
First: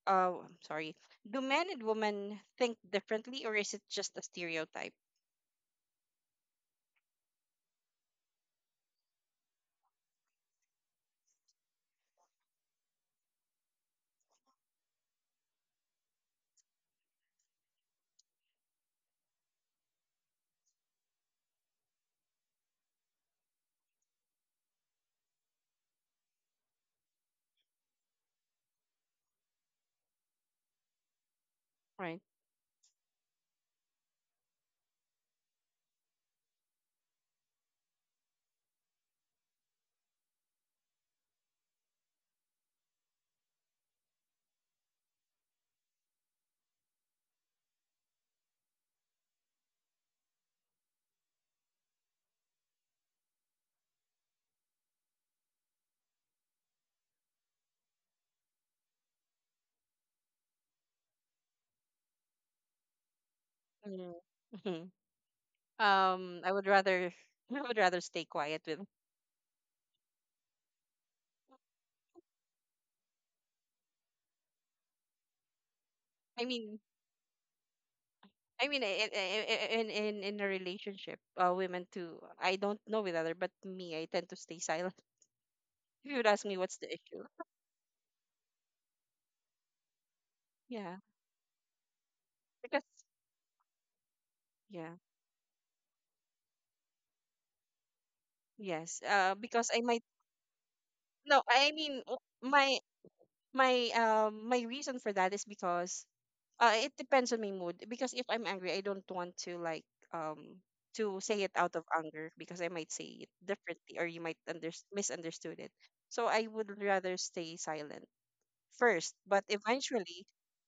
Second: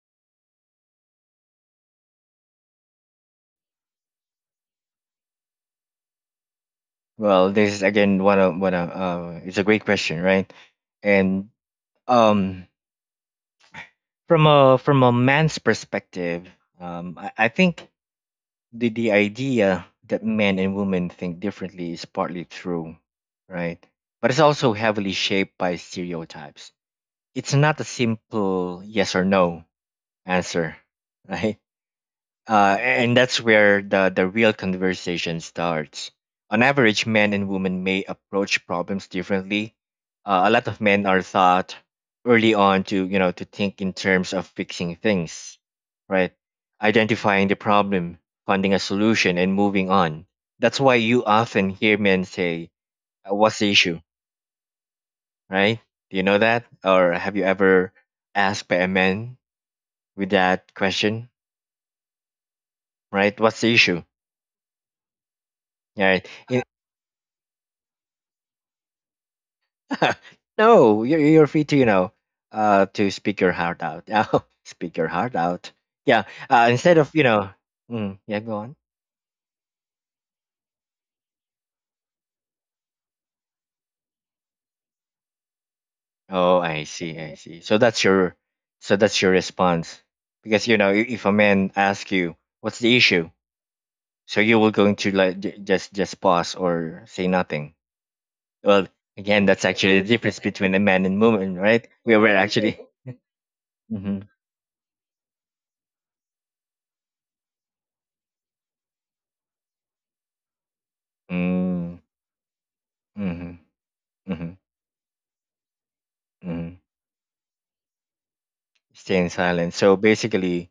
Speaker 1: uh I'm sorry, do men and women think differently, or is it just a stereotype?
Speaker 2: Well, this is again one of one of uh, it's a great question, right? And um from a from a man's perspective, um, I, I think the the idea that men and women think differently is partly true, right? But it's also heavily shaped by stereotypes. It's not a simple yes or no answer, right?
Speaker 1: Right.
Speaker 2: Uh, and that's where the, the real conversation starts. On average, men and women may approach problems differently. Uh, a lot of men are taught early on to you know to think in terms of fixing things, right? Identifying the problem, finding a solution, and moving on. That's why you often hear men say, uh, "What's the issue?" Right? Do you know that, or have you ever asked by a man with that question? Right? What's the issue?
Speaker 1: Mm-hmm.
Speaker 2: Right?
Speaker 1: Um, I would rather I would rather stay quiet with.
Speaker 2: No, you're, you're free to you know, uh, to speak your heart out. Oh, speak your heart out. Yeah.
Speaker 1: I
Speaker 2: Uh,
Speaker 1: mean,
Speaker 2: instead of you know, mm, yeah, go
Speaker 1: I
Speaker 2: on.
Speaker 1: mean, in in in in a relationship, uh, women too. I don't know with other, but me, I tend to stay silent. If you would ask
Speaker 2: Oh,
Speaker 1: me what's
Speaker 2: I
Speaker 1: the
Speaker 2: see,
Speaker 1: issue,
Speaker 2: I see. So that's your, so that's your response, because you know, i-
Speaker 1: yeah,
Speaker 2: if a man asks you what's
Speaker 1: because
Speaker 2: the issue, so you will going
Speaker 1: yeah,
Speaker 2: to like j- just just pause or say nothing. Well,
Speaker 1: yes, uh,
Speaker 2: again, that's
Speaker 1: because I
Speaker 2: actually
Speaker 1: might
Speaker 2: the difference between a man and
Speaker 1: no,
Speaker 2: woman,
Speaker 1: I
Speaker 2: right?
Speaker 1: mean
Speaker 2: We
Speaker 1: o-
Speaker 2: were actually.
Speaker 1: my my
Speaker 2: Mm-hmm.
Speaker 1: um my reason for that is because uh it depends on my mood. Because if I'm angry, I don't want to like um to say it out of
Speaker 2: Mm,
Speaker 1: anger because I might say it
Speaker 2: mm-hmm.
Speaker 1: differently or you might
Speaker 2: Mm-hmm.
Speaker 1: under misunderstood it. So I
Speaker 2: Mm-hmm.
Speaker 1: would rather stay silent first,
Speaker 2: Staying
Speaker 1: but
Speaker 2: silent. So
Speaker 1: eventually
Speaker 2: basically,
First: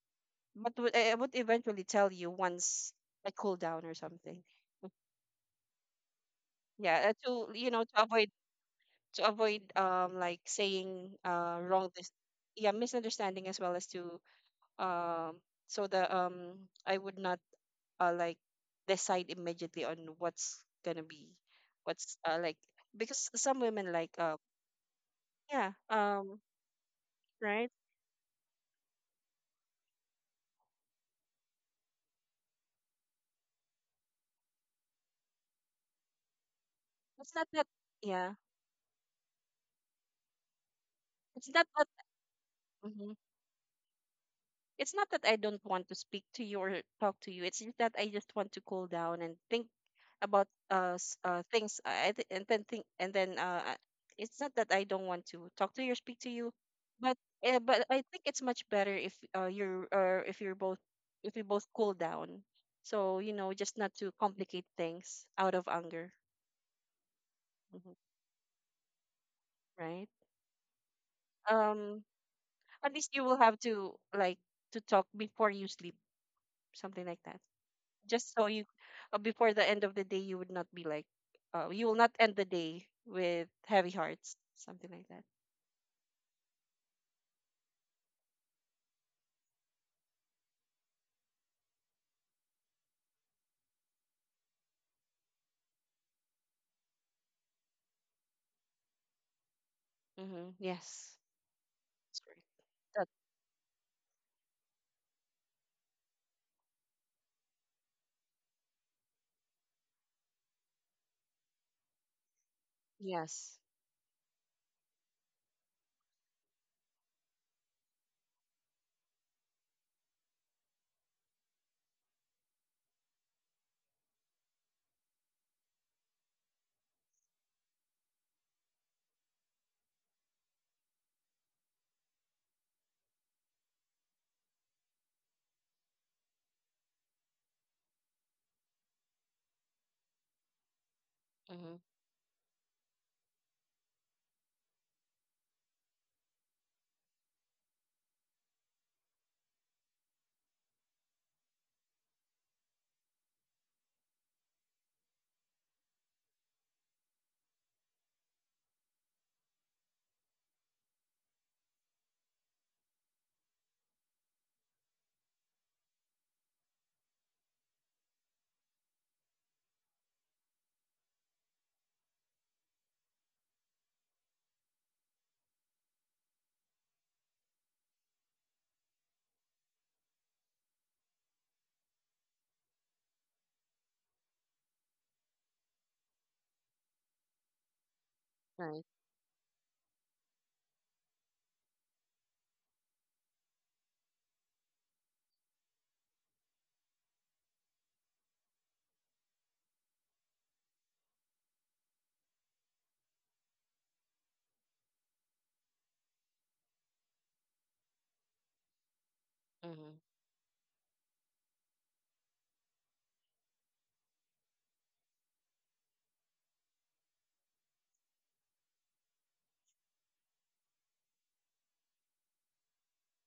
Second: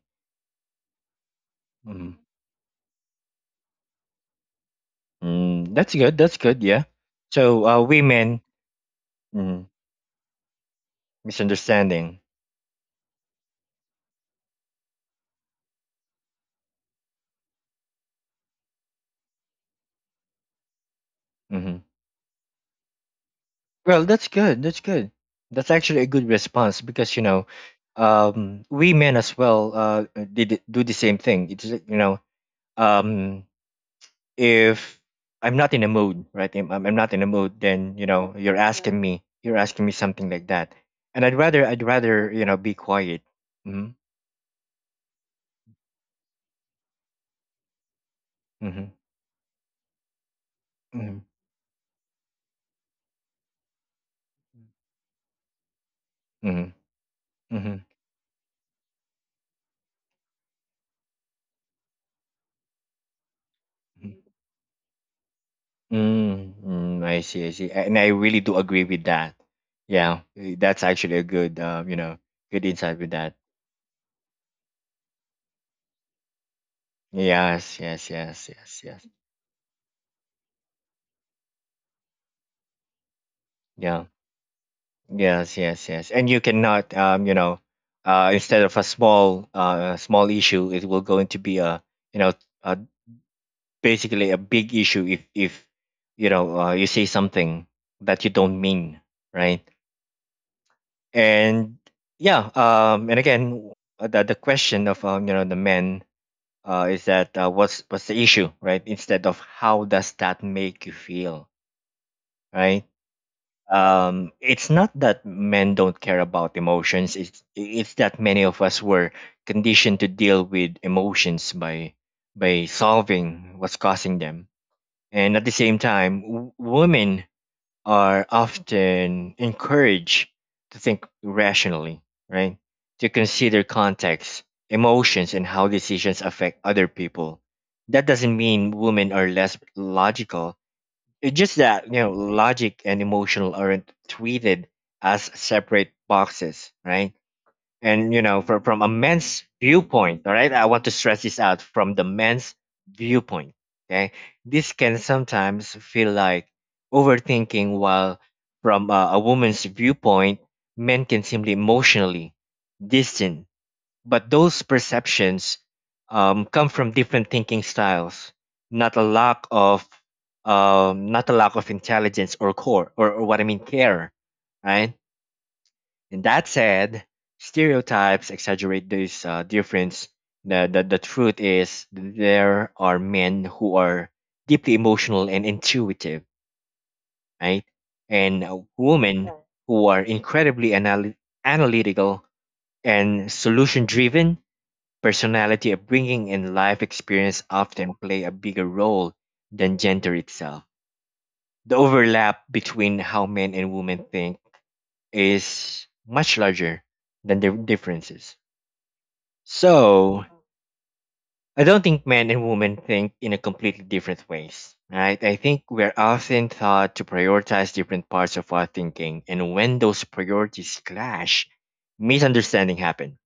Speaker 1: but would- I I would eventually tell
Speaker 2: mm,
Speaker 1: you once I cool down or something.
Speaker 2: mm, that's good. That's good. Yeah.
Speaker 1: Yeah, uh, to
Speaker 2: So
Speaker 1: you
Speaker 2: uh,
Speaker 1: know to avoid
Speaker 2: women
Speaker 1: to avoid
Speaker 2: mm,
Speaker 1: um like saying uh wrong this
Speaker 2: misunderstanding.
Speaker 1: yeah misunderstanding as well as to um so that um I would not uh like decide immediately on what's gonna be
Speaker 2: Hmm.
Speaker 1: what's uh like because some women
Speaker 2: Well,
Speaker 1: like
Speaker 2: that's
Speaker 1: uh
Speaker 2: good. That's good.
Speaker 1: yeah
Speaker 2: That's actually a good
Speaker 1: um
Speaker 2: response because you know,
Speaker 1: right
Speaker 2: um, we men as well uh did do the same thing. It's like, you know, um, if I'm not in a mood, right? I'm, I'm not in a
Speaker 1: it's not
Speaker 2: mood.
Speaker 1: that
Speaker 2: Then you
Speaker 1: yeah
Speaker 2: know, you're yeah, asking me, you're asking me something like that, and I'd
Speaker 1: it's not
Speaker 2: rather, I'd
Speaker 1: that
Speaker 2: rather you know, be
Speaker 1: mhm.
Speaker 2: quiet. Mm-hmm.
Speaker 1: It's not that I don't want to speak to you or talk to you. It's just that I just want to cool
Speaker 2: Mm-hmm.
Speaker 1: down and think about uh, s-
Speaker 2: Mm-hmm.
Speaker 1: uh things. I th- and then think and then uh I- it's not that I don't want to talk to you or speak to you,
Speaker 2: Mm-hmm.
Speaker 1: but
Speaker 2: Mm-hmm.
Speaker 1: uh,
Speaker 2: Mm-hmm.
Speaker 1: but I think it's much better if uh you're or if you're both if you both cool down. So you know just not to complicate things out of anger,
Speaker 2: Mm, mm, I see, I see,
Speaker 1: mhm,
Speaker 2: and I really do agree with that.
Speaker 1: right?
Speaker 2: Yeah, eh, that's actually a good, uh, you
Speaker 1: Um,
Speaker 2: know, good
Speaker 1: at
Speaker 2: insight with
Speaker 1: least you
Speaker 2: that.
Speaker 1: will have to like to talk before you sleep, something like that.
Speaker 2: Yes, yes,
Speaker 1: Just so
Speaker 2: yes,
Speaker 1: you
Speaker 2: yes, yes.
Speaker 1: uh, before the end of the day you would not be like uh, you will not end the day with heavy
Speaker 2: Yeah,
Speaker 1: hearts something like that.
Speaker 2: yes, yes, yes. And you cannot, um, you know, uh, instead of a small, uh, small issue, it will going to be a, you know, uh basically a big issue if, if, you know, uh, you say something that you don't mean, right?
Speaker 1: Mm-hmm, yes,
Speaker 2: And
Speaker 1: that's right.
Speaker 2: yeah,
Speaker 1: That
Speaker 2: um, and again, uh, the the question of, um, you know, the men uh, is that uh, what's what's the issue, right, instead of how does that make you feel, right?
Speaker 1: yes.
Speaker 2: Um, it's not that men don't care about emotions. It's it's that many of us were conditioned to deal with emotions by by solving what's causing them, and at the same time w- women are often encouraged to think rationally, right? To consider context, emotions, and how decisions affect other people. That doesn't mean women are less logical. It's just
Speaker 1: Mm-hmm.
Speaker 2: that, you know, logic and emotional aren't treated as separate boxes, right? And you know from, from a man's viewpoint, all right, I want to stress this out, from the man's viewpoint, okay, this can sometimes feel like overthinking, while from a, a woman's viewpoint men can seem emotionally distant, but those perceptions um, come from different thinking styles, not a lack of um, not a lack of intelligence or core or, or what I mean care, right? And that said, stereotypes exaggerate this uh, difference. The, the, the truth is, there are men who are deeply emotional and intuitive, right? And uh,
Speaker 1: Right.
Speaker 2: women who are incredibly anal- analytical and solution driven. Personality, upbringing, and life experience often play a bigger role than gender itself. The overlap between how men and women think is much larger than the differences.
Speaker 1: Mm-hmm.
Speaker 2: So I don't think men and women think in a completely different ways, right? I think we're often taught to prioritize different parts of our thinking, and when those priorities clash, misunderstanding happen,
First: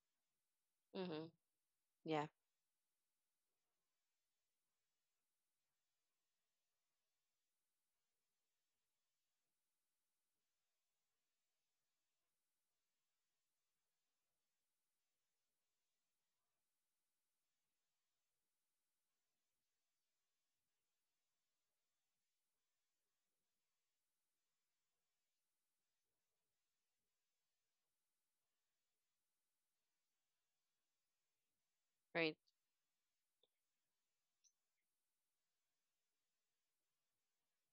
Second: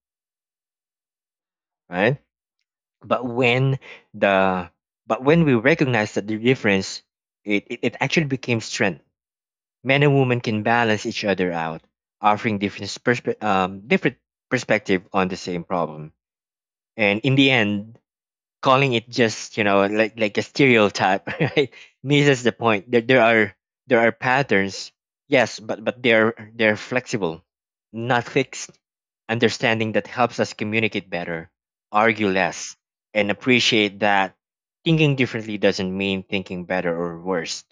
Speaker 1: Mm-hmm.
Speaker 2: right?
Speaker 1: Yeah.
Speaker 2: But when the but when we recognize that the difference, it, it, it actually became strength. Men and women can balance each other out, offering different perspe- um, different perspective on the same problem. And in the end, calling it just you know like like a stereotype right misses the point. There, there are there are patterns, yes, but but they're they're flexible, not fixed. Understanding that helps us communicate better, argue
Speaker 1: Right,
Speaker 2: less, and appreciate that thinking differently doesn't mean thinking better or worse.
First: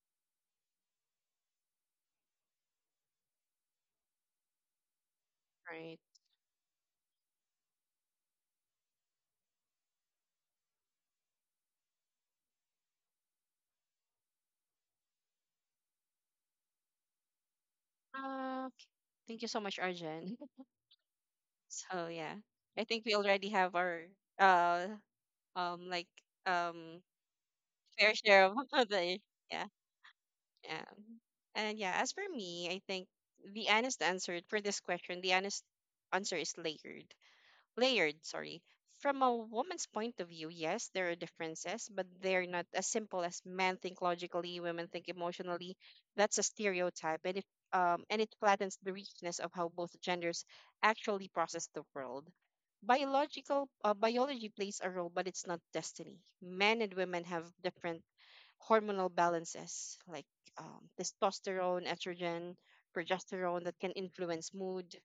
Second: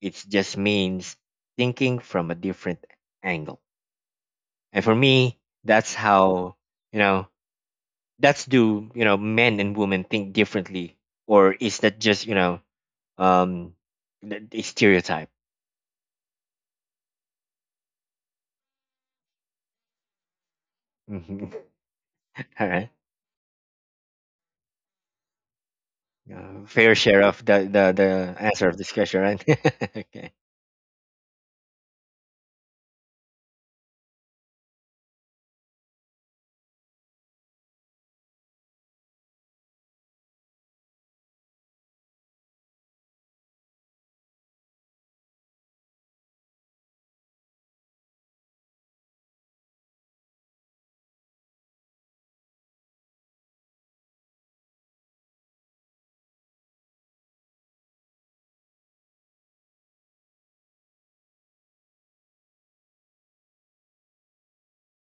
Speaker 2: It just means thinking from a different angle. And for me, that's
Speaker 1: right.
Speaker 2: how you know that's do you know men and women think differently or is that just you know um the, the stereotype.
Speaker 1: uh, thank you so much, Arjun.
Speaker 2: Mhm.
Speaker 1: So yeah,
Speaker 2: All
Speaker 1: I
Speaker 2: right.
Speaker 1: think we already have our uh um like
Speaker 2: Uh, fair
Speaker 1: um
Speaker 2: share of the, the
Speaker 1: fair
Speaker 2: the
Speaker 1: share of
Speaker 2: answer of this
Speaker 1: the
Speaker 2: question, right?
Speaker 1: yeah.
Speaker 2: Okay.
Speaker 1: Yeah. And yeah, as for me, I think the honest answer for this question, the honest answer is layered. Layered, sorry. From a woman's point of view, yes, there are differences, but they're not as simple as men think logically, women think emotionally. That's a stereotype, and it um, and it flattens the richness of how both genders actually process the world. Biological uh, Biology plays a role, but it's not destiny. Men and women have different hormonal balances like um, testosterone, estrogen, progesterone that can influence mood,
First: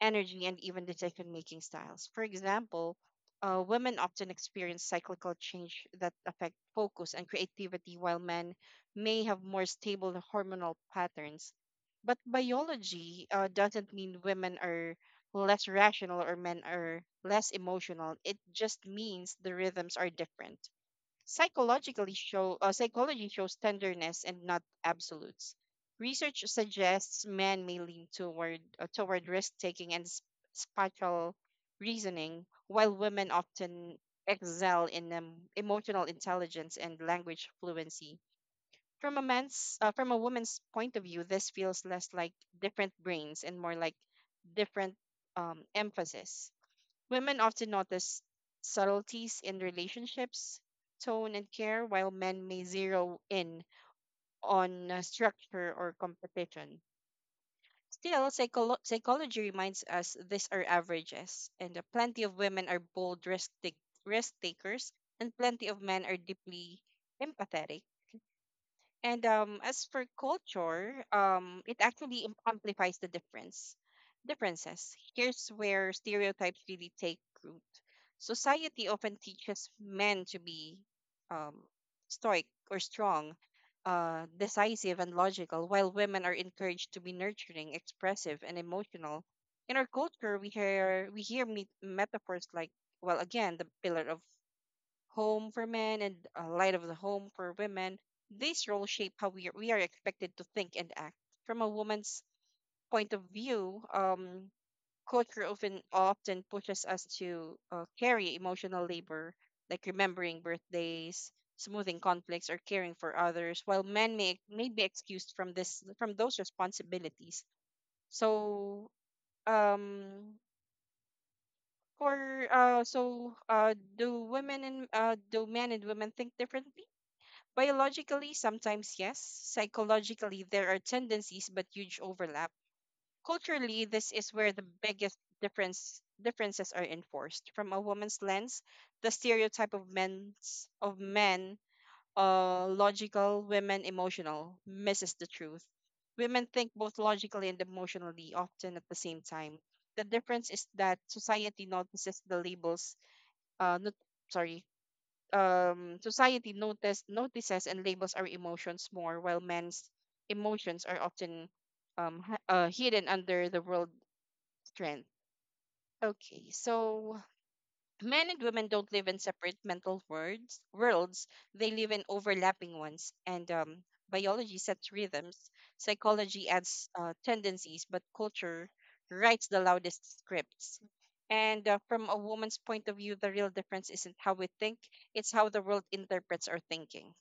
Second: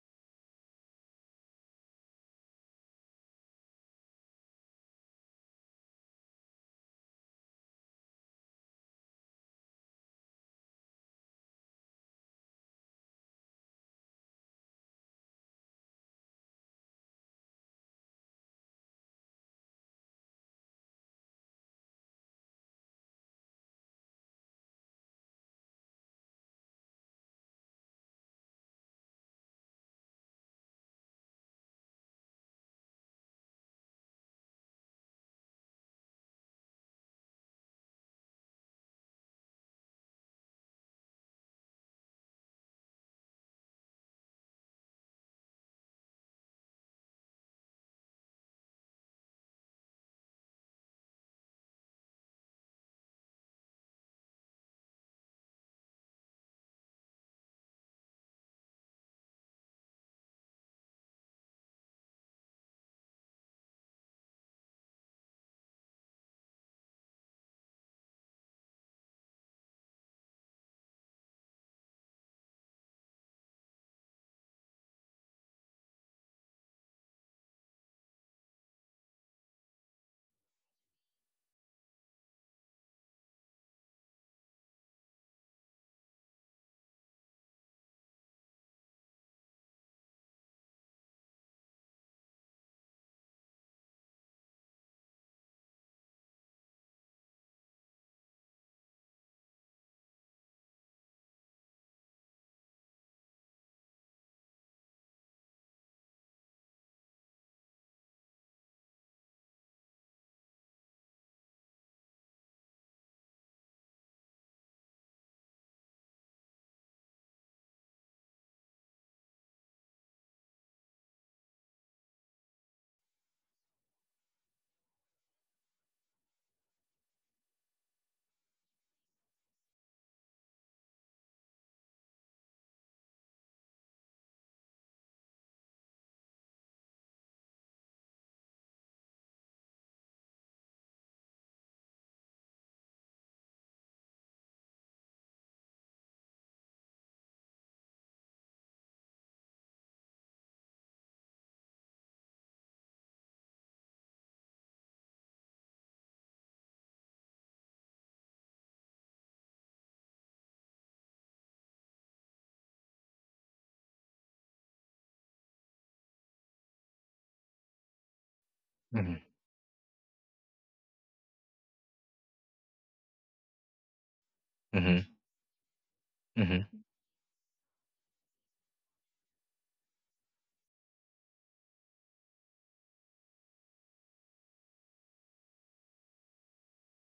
Speaker 1: energy, and even decision making styles. For example, uh, women often experience cyclical change that affect focus and creativity, while men may have more stable hormonal patterns. But biology uh, doesn't mean women are less rational or men are less emotional. It just means the rhythms are different. Psychologically show uh, Psychology shows tenderness and not absolutes. Research suggests men may lean toward uh, toward risk taking and sp- spatial reasoning, while women often excel in um, emotional intelligence and language fluency. From a man's uh, from a woman's point of view, this feels less like different brains and more like different um, emphasis. Women often notice subtleties in relationships, tone, and care, while men may zero in on uh, structure or competition. Still, psycholo- psychology reminds us these are averages, and uh, plenty of women are bold risk, take- risk takers, and plenty of men are deeply empathetic. And um, as for culture, um, it actually im- amplifies the difference. Differences. Here's where stereotypes really take root. Society often teaches men to be um, stoic or strong, uh, decisive and logical, while women are encouraged to be nurturing, expressive, and emotional. In our culture, we hear we hear me- metaphors like, well, again, the pillar of home for men and a light of the home for women, these roles shape how we, are, we are expected to think and act. From a woman's point of view, um, culture often often pushes us to uh, carry emotional labor, like remembering birthdays, smoothing conflicts, or caring for others, while men may, may be excused from this from those responsibilities. So, um, for uh, so uh, do women and uh, do men and women think differently? Biologically, sometimes yes. Psychologically, there are tendencies but huge overlap. Culturally, this is where the biggest difference differences are enforced. From a woman's lens, the stereotype of men's of men, uh, logical, women emotional, misses the truth. Women think both logically and emotionally, often at the same time. The difference is that society notices the labels, uh, not, sorry, um, society notice, notices and labels our emotions more, while men's emotions are often um, hi- uh, hidden under the world strength. Okay, so men and women don't live in
Speaker 2: Hmm.
Speaker 1: separate mental worlds, worlds. They live in overlapping ones. And um, biology sets
Speaker 2: Hmm.
Speaker 1: rhythms, psychology
Speaker 2: Hmm.
Speaker 1: adds uh, tendencies, but culture writes the loudest scripts. And uh, from a woman's point of view, the real difference isn't how we think, it's how the world interprets our thinking.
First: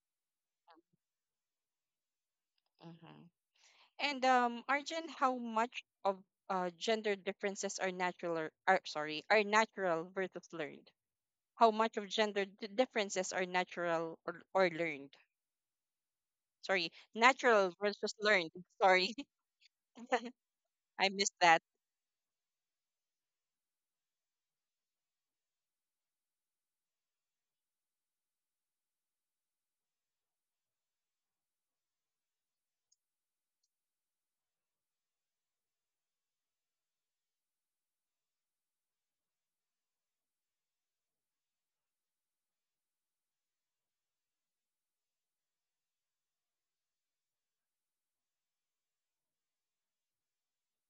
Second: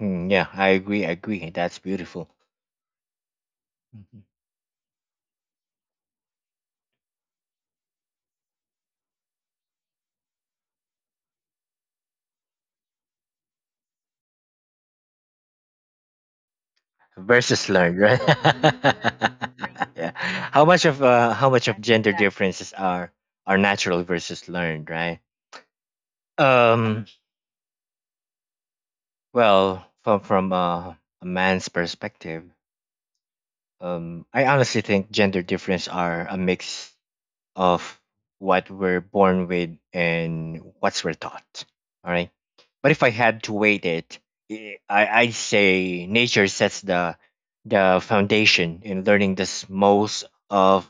Speaker 2: Mm, yeah, I agree, I agree, that's beautiful.
Speaker 1: Hmm.
Speaker 2: Mhm.
Speaker 1: And um, Arjun, how much of uh, gender differences are natural, or, are, sorry, are natural versus learned? How much of gender d- differences are natural or, or learned. Sorry,
Speaker 2: versus
Speaker 1: natural
Speaker 2: learned,
Speaker 1: versus
Speaker 2: right?
Speaker 1: learned. Sorry,
Speaker 2: Yeah. how much of
Speaker 1: I
Speaker 2: uh
Speaker 1: missed
Speaker 2: how
Speaker 1: that.
Speaker 2: much of gender differences are are natural versus learned, right? um well, from from uh, a man's perspective. Um, I honestly think gender difference are a mix of what we're born with and what's we're taught. All right. But if I had to weight it, eh, I, I'd say nature sets the the foundation in learning this most of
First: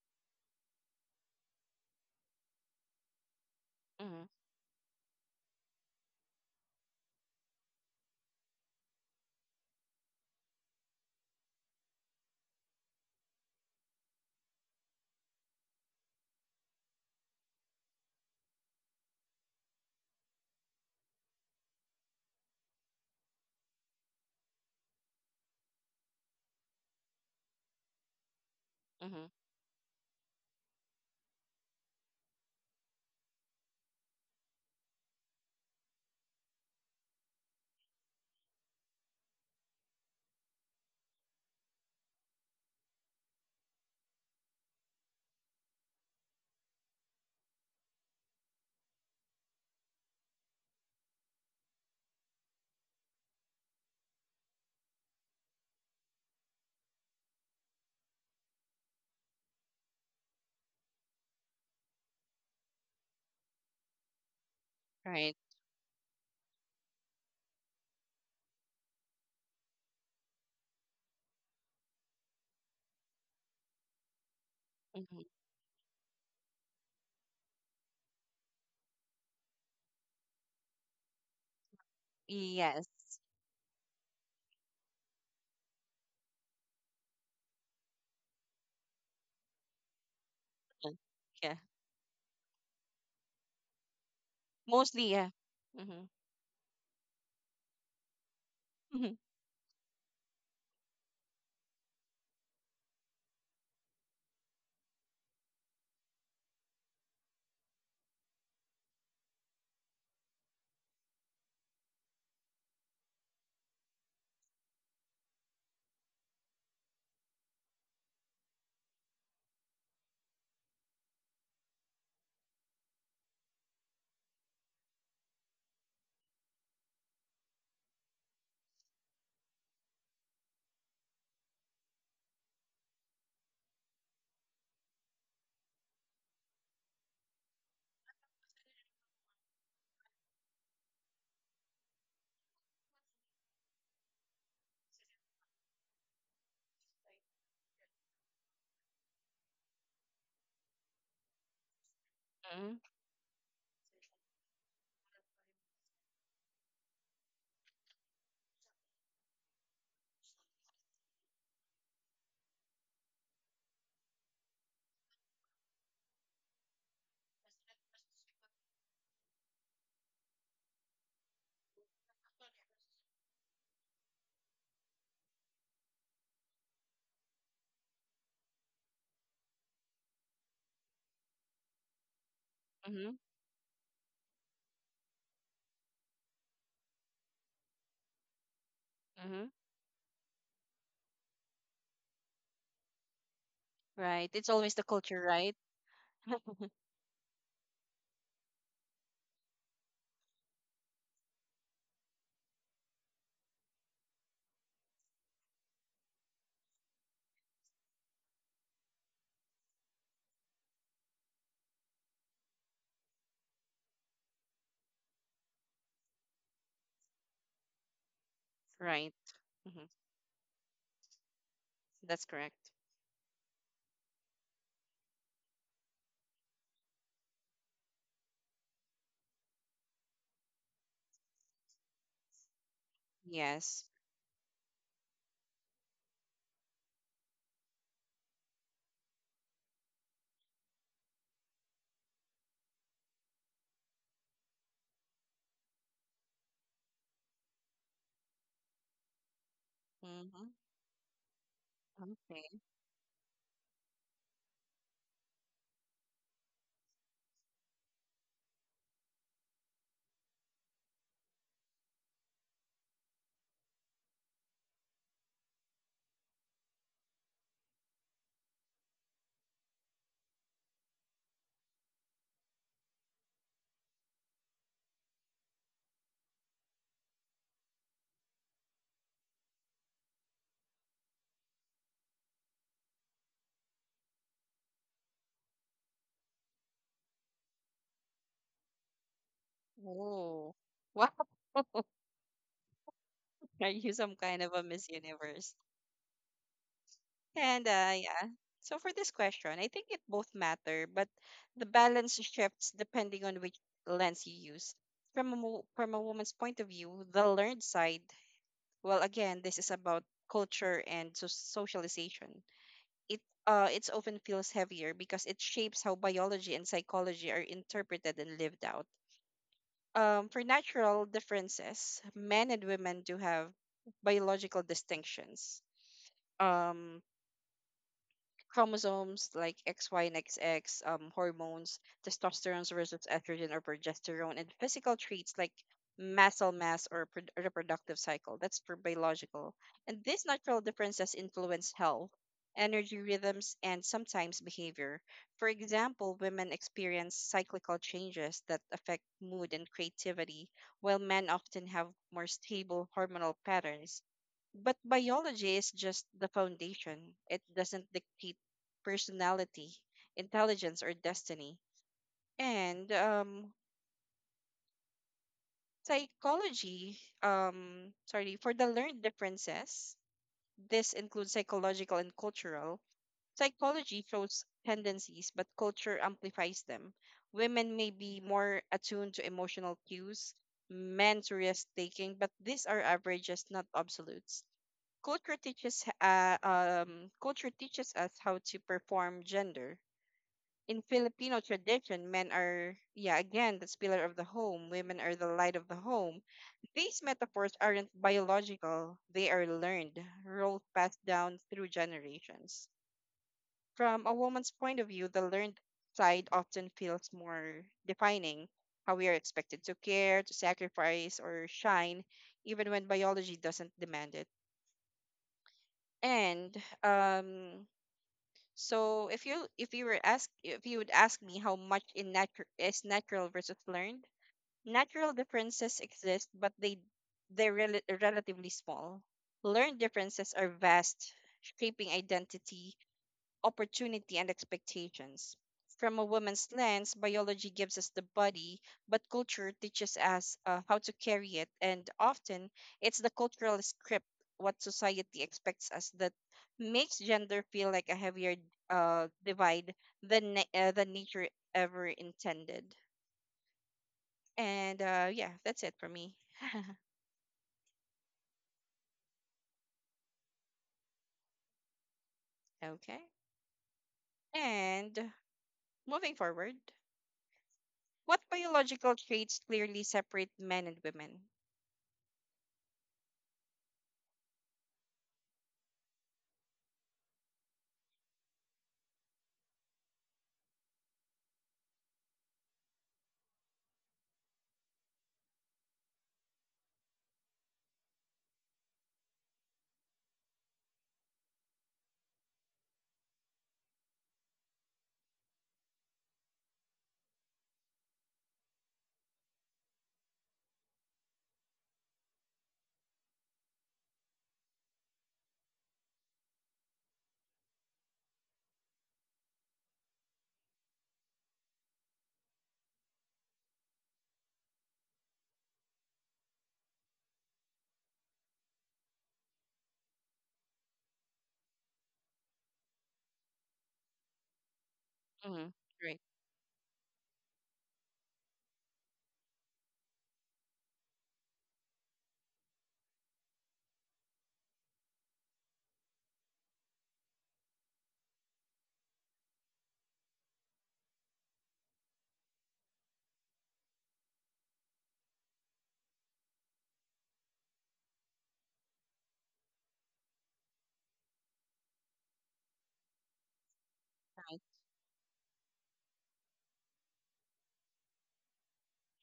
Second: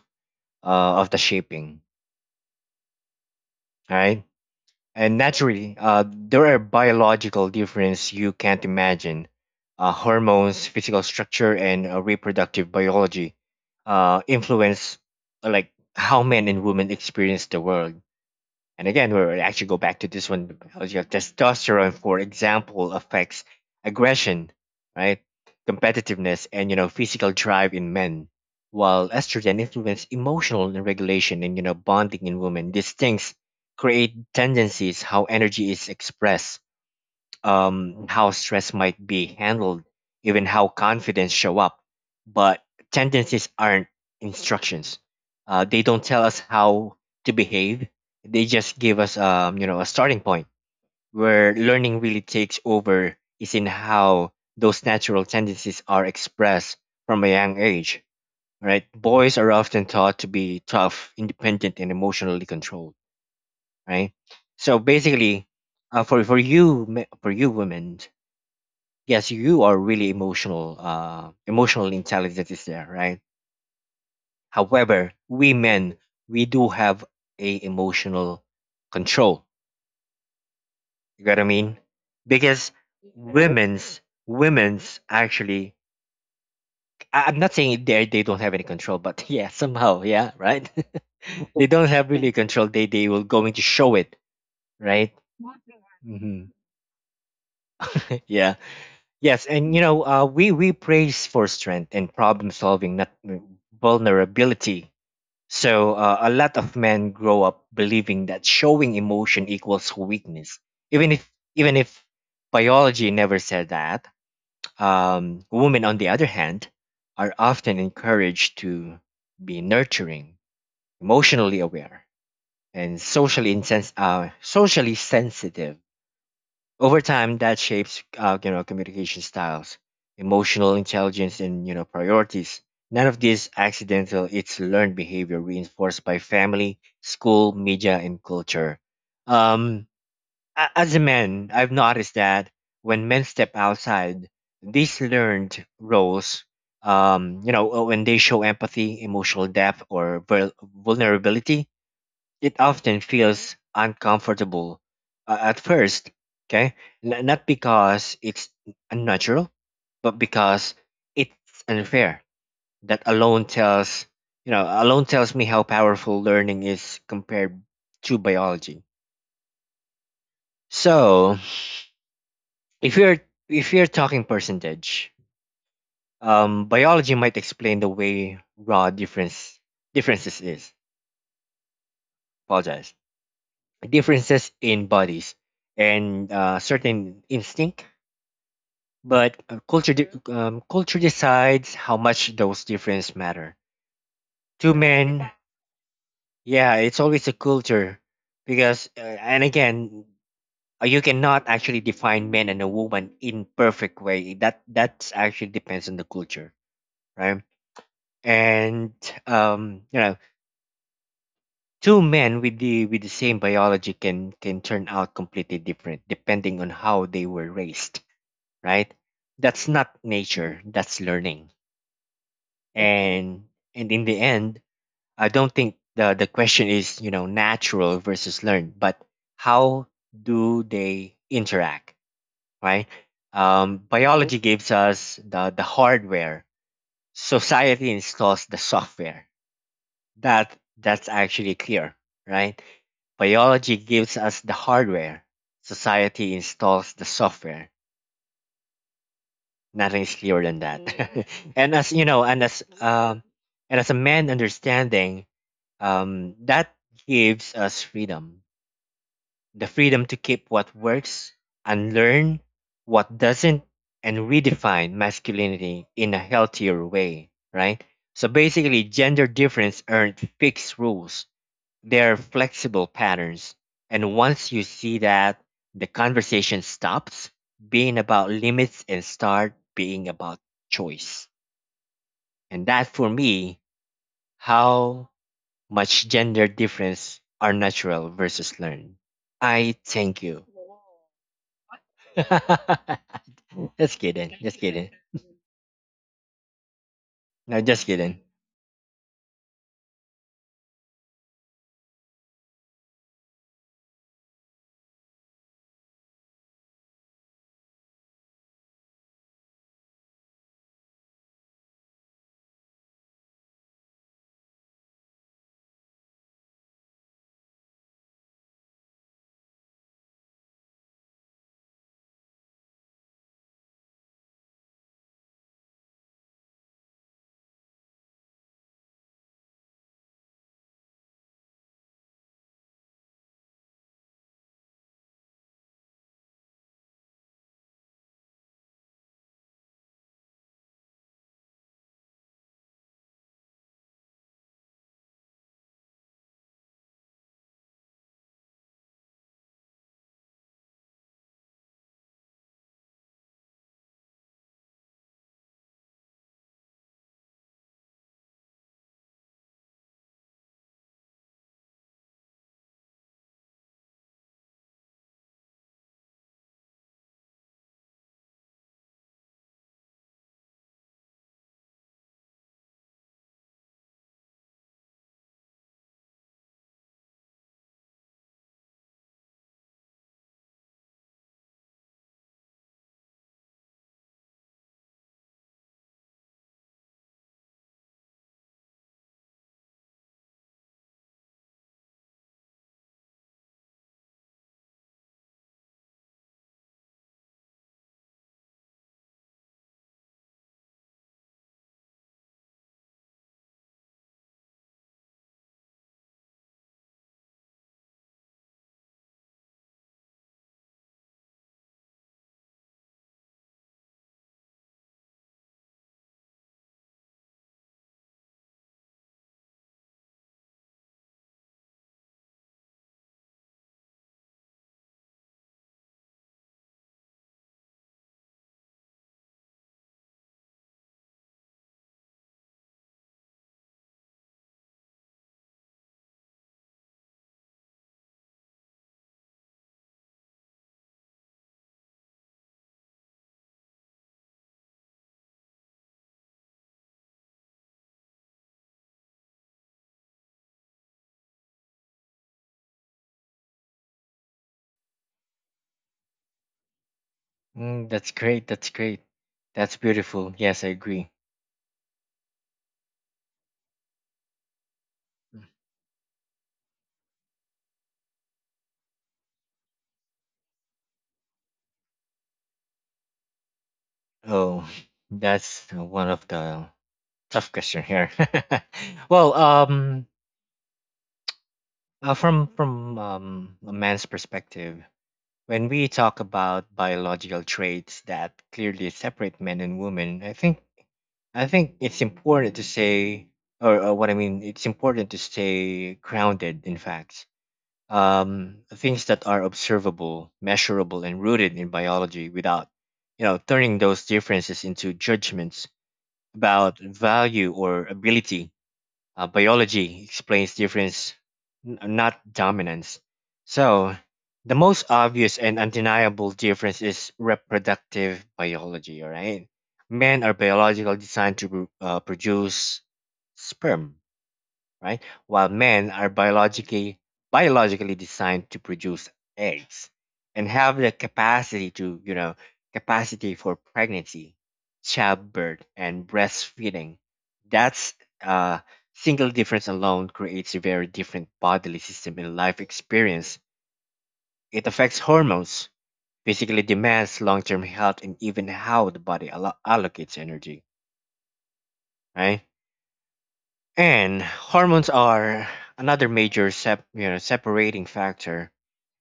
Speaker 2: uh, of the shaping. All
Speaker 1: Mm-hmm.
Speaker 2: right. And naturally, uh, there are biological differences you can't imagine. Uh, hormones, physical structure, and uh, reproductive biology uh, influence, uh, like, how men and women experience the world. And again, we will actually go back to this one. The biology of testosterone, for example, affects aggression, right? Competitiveness and, you know, physical drive in men, while
Speaker 1: Mm-hmm.
Speaker 2: estrogen influences emotional regulation and, you know, bonding in women. These things create tendencies how energy is expressed, um, how stress might be handled, even how confidence show up. But tendencies aren't instructions. Uh, they don't tell us how to behave. They just give us, um, you know, a starting point where learning really takes over is in how those natural tendencies are expressed from a young age. Right? Boys are often taught to be tough, independent, and emotionally controlled. Right? So
Speaker 1: Right.
Speaker 2: basically, uh, for for you, me- for you women, yes, you are really emotional, uh emotional intelligence is there, right? However,
Speaker 1: Mm-hmm.
Speaker 2: we men, we do have a emotional control. You got what I mean? Because
Speaker 1: Yes.
Speaker 2: women's women's actually, I- i'm not saying they they don't have any control, but yeah, somehow, yeah, right.
Speaker 1: Mm. Yeah.
Speaker 2: They don't have really control, they they will going to show it,
Speaker 1: Mostly,
Speaker 2: right.
Speaker 1: yeah. Mm-hmm.
Speaker 2: Hmm. Yeah.
Speaker 1: Mm-hmm.
Speaker 2: Yes, and, you know, uh we we praise for strength and problem solving, not mm, vulnerability. So, uh, a lot of men grow up believing that showing emotion equals weakness, even if even if biology never said that. Um, women, on the other hand, are often encouraged to be nurturing, emotionally aware, and socially insens- uh, socially sensitive. Over time, that shapes, uh, you know, communication styles, emotional intelligence, and, you know, priorities. None of this accidental; it's learned behavior reinforced by family, school, media, and culture. Um, a- as a man, I've noticed that when men step outside these learned roles, um, you know, uh, when they show empathy, emotional depth, or vul- vulnerability, it
Speaker 1: Mm-hmm.
Speaker 2: often feels uncomfortable, uh, at first, okay. N- not because it's unnatural, but because it's unfair. That alone tells, you know, alone tells me how powerful learning is compared to biology. So if you're, if you're talking percentage, um biology might explain the way raw difference, differences is apologize
Speaker 1: Mm-hmm.
Speaker 2: differences in bodies and, uh, certain instinct, but,
Speaker 1: Mm-hmm.
Speaker 2: uh, culture de- um, culture decides how much those differences matter.
Speaker 1: Right. It's
Speaker 2: Two
Speaker 1: always the culture,
Speaker 2: men,
Speaker 1: right?
Speaker 2: yeah, it's always a culture, because, uh, and again, uh, you cannot actually define men and a woman in perfect way. That that's actually depends on the culture, right? And, um, you know, two men with the with the same biology can can turn out completely different depending on how they were raised, right?
Speaker 1: Right.
Speaker 2: That's
Speaker 1: Mm-hmm.
Speaker 2: not nature. That's learning.
Speaker 1: That's correct.
Speaker 2: and and in the end, I don't think the the question is, you know, natural versus learned, but how do they interact, right? um, Mm-hmm.
Speaker 1: Yes.
Speaker 2: Biology gives us the the hardware, society installs the software. That that's actually clear, right? Biology gives us the hardware, society installs the software. Nothing is clearer
Speaker 1: Mm-hmm.
Speaker 2: than that. Mm-hmm. And, as you know, and as
Speaker 1: Okay.
Speaker 2: Mm-hmm. um and as a man understanding, Um, that gives us freedom, the freedom to keep what works, unlearn what doesn't, and redefine masculinity in a healthier way, right? So basically, gender difference aren't fixed rules, they're flexible patterns. And once you see that, the conversation stops being about limits and start being about choice. And that, for me, how much gender difference are natural versus learned. I thank you.
Speaker 1: Oh. Wow. Are you
Speaker 2: Just
Speaker 1: some
Speaker 2: kidding.
Speaker 1: kind of
Speaker 2: Just
Speaker 1: a
Speaker 2: kidding.
Speaker 1: Miss Universe?
Speaker 2: No,
Speaker 1: And
Speaker 2: just
Speaker 1: uh,
Speaker 2: kidding.
Speaker 1: yeah. So for this question, I think it both matter, but the balance shifts depending on which lens you use. From a, mo- from a woman's point of view, the learned side, well, again, this is about culture and so- socialization. It uh, it's often feels heavier because it shapes how biology and psychology are interpreted and lived out. Um, for natural differences, men and women do have biological distinctions. Um, chromosomes like X Y and X X, um, hormones, testosterone versus estrogen or progesterone, and physical traits like muscle mass or pro- reproductive cycle. That's for biological. And these natural differences influence health, energy rhythms, and sometimes behavior. For example, women experience cyclical changes that affect mood and creativity, while men often have more stable hormonal patterns but biology is just the foundation. It doesn't dictate personality, intelligence, or destiny. And um, psychology, um, sorry, for the learned differences, this includes psychological and cultural. Psychology shows tendencies, but culture amplifies them. Women may be more attuned to emotional cues, men to risk taking, but these are averages, not absolutes. Culture teaches uh, um, culture teaches us how to perform gender in Filipino tradition, men are, yeah, again, the pillar of the home, women are the light of the home. These metaphors aren't biological, they are learned, roles passed down through generations. From a woman's point of view, the learned side often feels more defining how we are expected to care, to sacrifice, or shine, even when biology doesn't demand it. And um, so if you if you were ask if you would ask me how much in natu- is natural versus learned, natural differences exist, but they they're rel- relatively small. Learned differences are vast, shaping identity, opportunity and expectations. From a woman's lens, biology gives us the body, but culture teaches us uh, how to carry it, and often it's the cultural script, what society expects us, that makes gender feel like a heavier uh, divide than na- uh, than nature ever intended. And uh, yeah, that's it for me.
Speaker 2: Mm, that's great. That's great. That's beautiful. Yes, I agree.
Speaker 1: Okay. And moving forward, what biological traits clearly separate men and women?
Speaker 2: Oh, that's one of the tough question here. Well, um, uh, from from um, a man's perspective, when we talk about biological traits that clearly separate men and women, I think, I think it's important to say, or, or what I mean, it's important to stay grounded in facts, um, things that are observable, measurable, and rooted in biology without, you know, turning those differences into judgments about value or ability. Uh, biology explains difference, n- not dominance. So, the most obvious and undeniable difference is reproductive biology, all right? Men are biologically designed to pro- uh, produce sperm, right? While
Speaker 1: Mm-hmm.
Speaker 2: men
Speaker 1: Right.
Speaker 2: are biologically biologically designed to produce eggs and have the capacity to, you know, capacity for pregnancy, childbirth, and breastfeeding. That's uh single difference alone creates a very different bodily system and life experience. It affects hormones, physically demands long-term health, and even how the body allo- allocates energy, right? And hormones are another major sep- you know, separating factor.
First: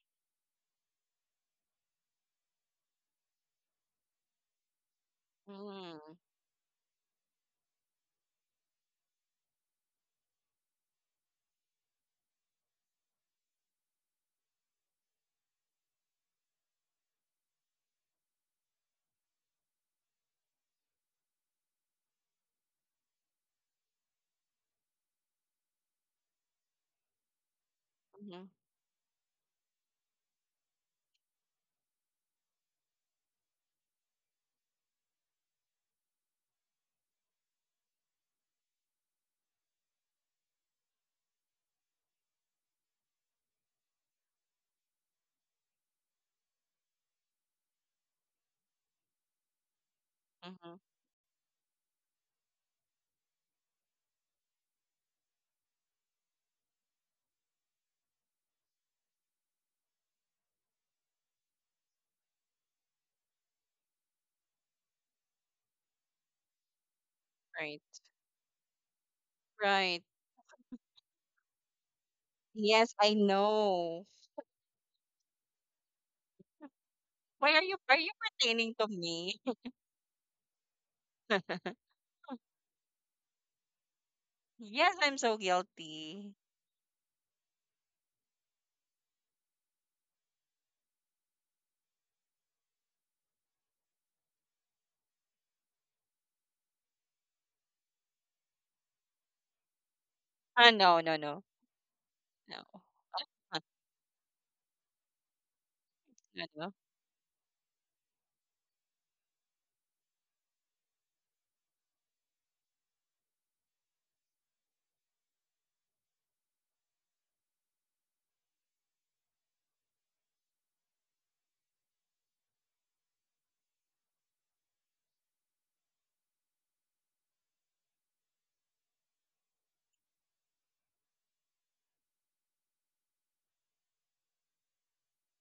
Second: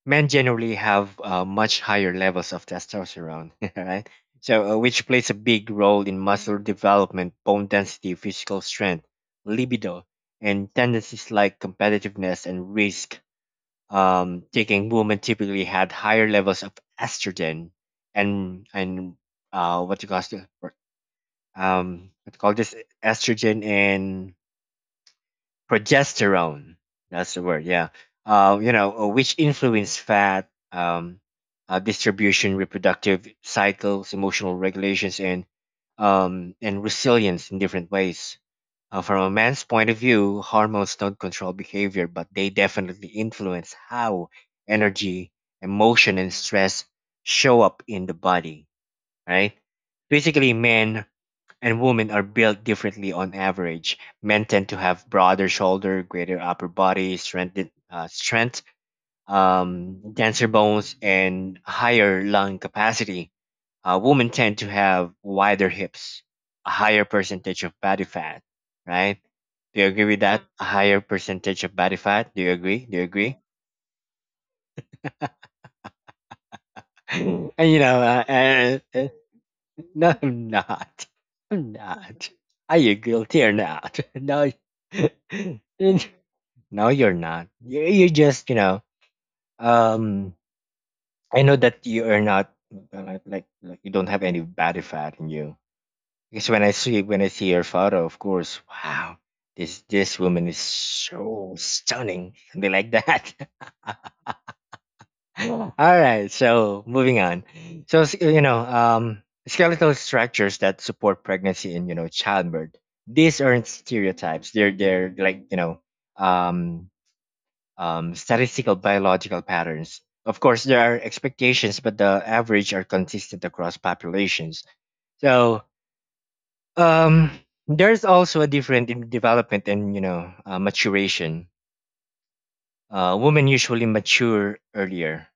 Speaker 2: Men generally have, uh, much higher levels of testosterone, right? So, uh, which plays a big role
Speaker 1: Mm.
Speaker 2: in muscle development, bone density, physical strength, libido, and tendencies like competitiveness and risk. Um, taking women typically had higher levels of estrogen and and uh, what you call, um what you call this, estrogen and progesterone. That's the word. Yeah.
Speaker 1: Mhm.
Speaker 2: Uh, you know, uh, which influence fat, um, uh, distribution, reproductive cycles, emotional regulations, and, um, and resilience in different ways. Uh, from a man's point of view, hormones don't control behavior, but they definitely influence how energy, emotion, and stress show up in the body, right? Basically,
Speaker 1: Mhm.
Speaker 2: men and women are built differently on average. Men tend to have broader shoulder, greater upper body strength, uh, strength um, denser bones, and higher lung capacity. Uh, women tend to have wider hips, a higher percentage of
Speaker 1: Right.
Speaker 2: body fat, right? Do you
Speaker 1: Right.
Speaker 2: agree with that? A higher percentage of body fat? Do you agree?
Speaker 1: Yes,
Speaker 2: Do you
Speaker 1: I
Speaker 2: agree?
Speaker 1: know. Why are
Speaker 2: And,
Speaker 1: you
Speaker 2: you
Speaker 1: are
Speaker 2: know,
Speaker 1: you
Speaker 2: uh,
Speaker 1: pertaining
Speaker 2: uh,
Speaker 1: to
Speaker 2: uh,
Speaker 1: me?
Speaker 2: No, I'm not. I'm not. Are you guilty or not? No,
Speaker 1: Yes, I'm so guilty.
Speaker 2: no, you're not. You you just, you know. Um, I know that you are not, uh, like like like you don't have any body fat in you. Because when I see, when I see your photo, of course, wow, this this woman is
Speaker 1: Ah, no, no, no.
Speaker 2: so stunning,
Speaker 1: No.
Speaker 2: something like that. All right,
Speaker 1: No, no.
Speaker 2: so moving on. So s- you know, um, skeletal structures that support pregnancy and, you know, childbirth. These aren't stereotypes. They're they're like, you know, um, um, statistical biological patterns. Of course, there are expectations, but the average are consistent across populations. So, um, there's also a different in development and, you know, uh, maturation. Uh, women usually mature earlier,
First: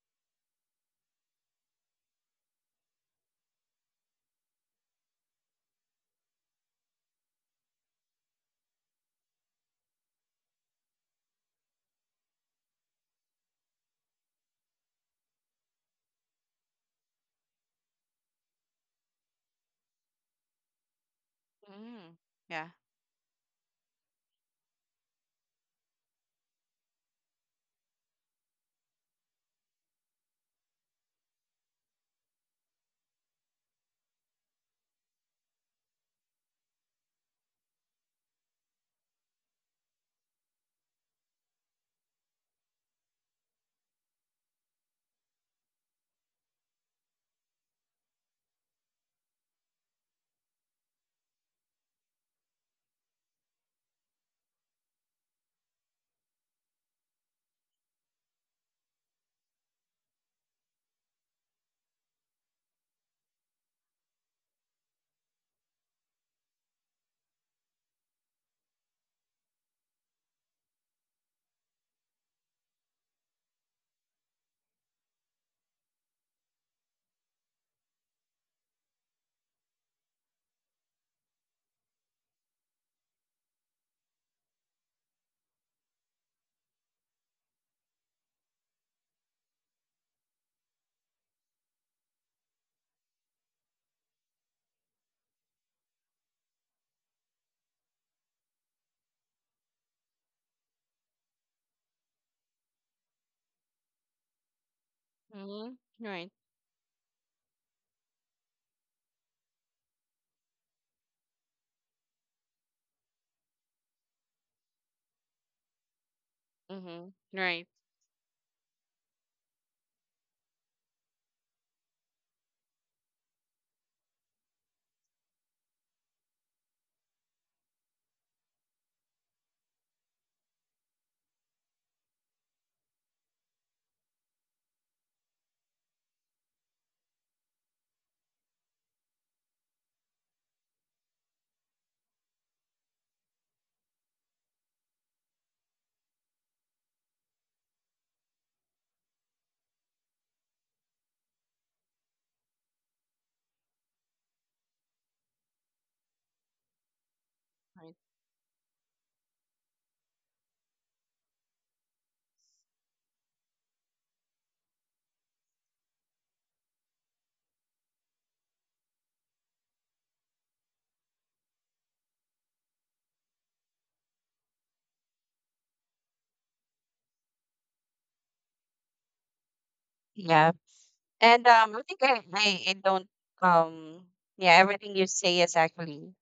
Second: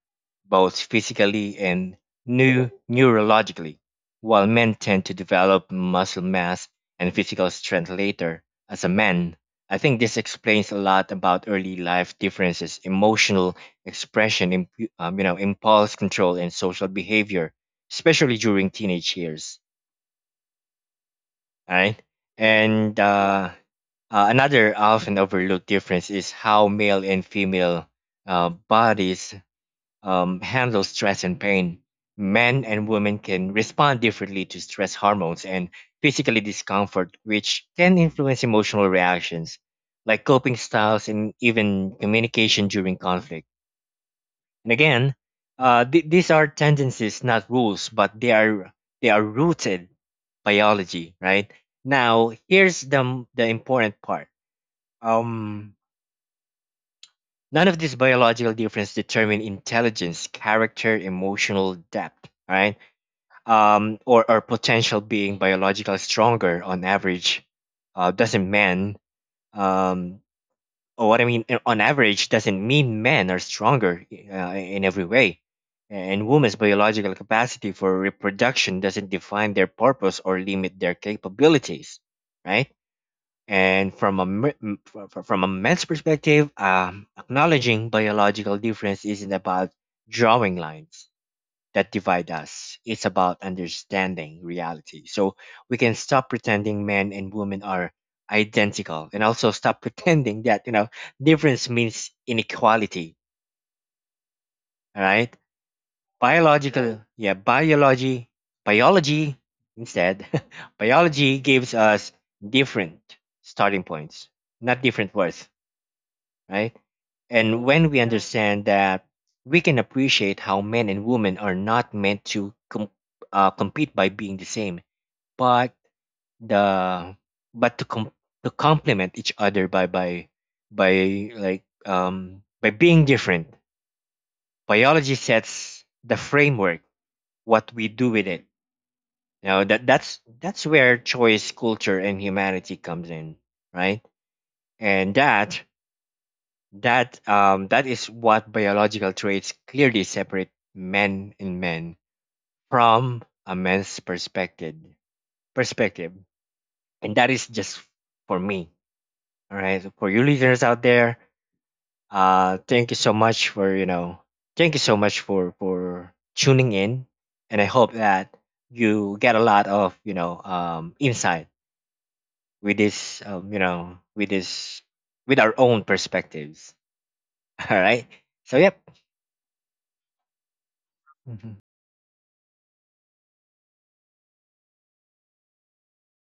Speaker 2: both physically and new neurologically, while men tend to develop muscle mass and physical strength later. As a man, I think this explains a lot about early life differences, emotional expression, imp- um, you know, impulse control, and social behavior, especially during teenage years, right?
Speaker 1: Mm, yeah.
Speaker 2: And uh, uh, another often overlooked difference is how male and female uh, bodies um, handle stress and pain. Men and women can respond differently to stress hormones and physical discomfort, which can influence emotional reactions, like coping styles and even communication during conflict. And again, uh, th- these are tendencies, not rules, but they are they are rooted biology, right? Now, here's the m- the important part. Um, None of these biological differences determine intelligence, character, emotional depth, right? Um, or or potential, being biological stronger on average, uh, doesn't mean, um, or what I mean, uh, on average doesn't mean men are stronger uh, in every way. And women's biological capacity for reproduction doesn't define their purpose or limit their capabilities, right? And from a me- m- fr- fr- from a man's perspective, um, acknowledging biological difference isn't about drawing lines that divide us. It's about understanding reality. So we can stop pretending men and women are identical and also stop pretending that, you know, difference means inequality. All right.
Speaker 1: Mm, right.
Speaker 2: Biological, right, yeah, biology, biology instead. Biology gives us different starting points, not different words. Right?
Speaker 1: Mm-hmm.
Speaker 2: And
Speaker 1: Right.
Speaker 2: when we understand that, we can appreciate how men and women are not meant to com- uh, compete by being the same, but the but to com- to complement each other by by by like um by being different. Biology sets the framework. What we do with it, you know, that that's that's where choice, culture, and humanity comes in, right? And that, That um, that is what biological traits clearly separate men and men from a man's perspective. Perspective, and that is just
Speaker 1: Right.
Speaker 2: for me. All right, for you listeners out there, uh, thank you so much for you know, thank you so much for for tuning in, and I hope that you get a lot of you know um insight with this um you know with this with our own perspectives. All right, so yep.
Speaker 1: Yeah. And um I think I, I, I don't um yeah, everything you say is actually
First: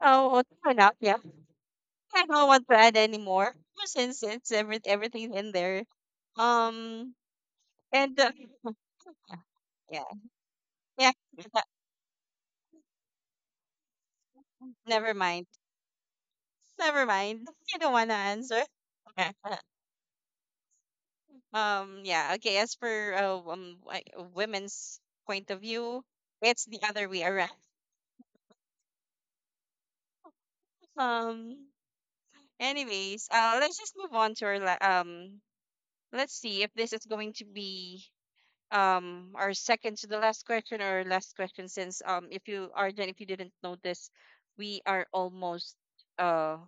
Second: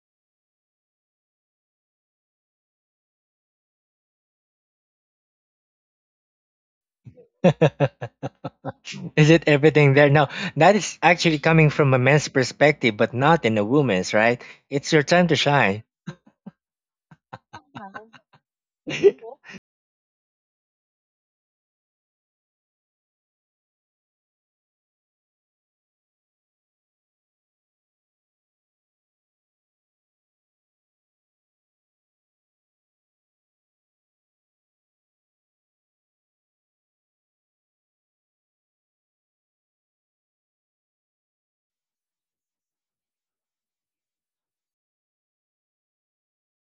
Speaker 1: oh well, fair enough, yeah. I don't want to add anymore since it's every everything in there. Um and uh,
Speaker 2: Is it everything
Speaker 1: yeah.
Speaker 2: there? No, that is
Speaker 1: Yeah.
Speaker 2: actually coming from a man's perspective, but not in a woman's, right? It's your
Speaker 1: Never
Speaker 2: time to
Speaker 1: mind.
Speaker 2: shine.
Speaker 1: Never mind. You don't want to answer. Um, yeah, okay. As for uh, um, wi- women's point of view, it's the other way around. Um, anyways, uh, let's just move on to our la um. Let's see if this is going to be um our second to the last question or last question since um if you Arjan, if you didn't notice, we are almost uh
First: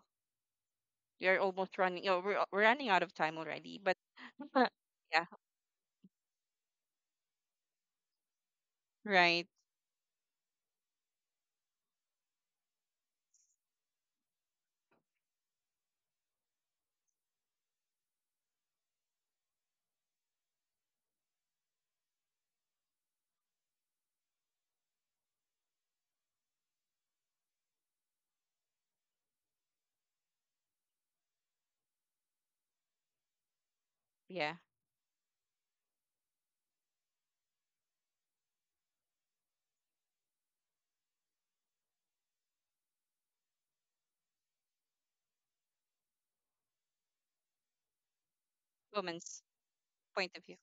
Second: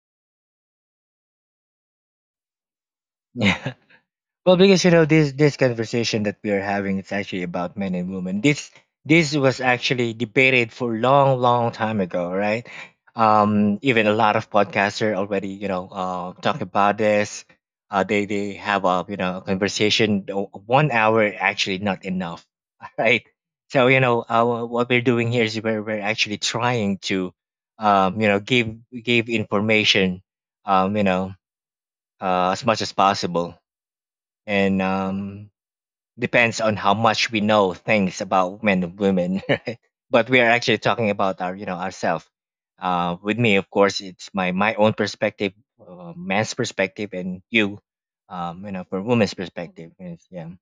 Speaker 1: we are almost running. You know, we're we're running out of time
Speaker 2: Yeah.
Speaker 1: already. But
Speaker 2: Well,
Speaker 1: uh,
Speaker 2: because you know
Speaker 1: yeah,
Speaker 2: this this conversation that we are having, it's actually about men and women. This this
Speaker 1: right.
Speaker 2: was actually debated for long, long time ago, right? Um, even a lot of podcasts are already, you know, uh, talk about this. Uh, they they have a you know a conversation. uh, One hour actually not enough, right? So you know, uh, what we're doing here is we're we're actually trying to, um, you know, give give information, um, you know, uh, as much as possible
Speaker 1: Yeah,
Speaker 2: and um, depends on how much we know things about men and women right? But we are actually talking about our you know ourselves, uh, with me of course it's my my own perspective, uh, man's perspective, and you, um, you know, for woman's
Speaker 1: woman's
Speaker 2: perspective is
Speaker 1: point of
Speaker 2: yeah.
Speaker 1: view.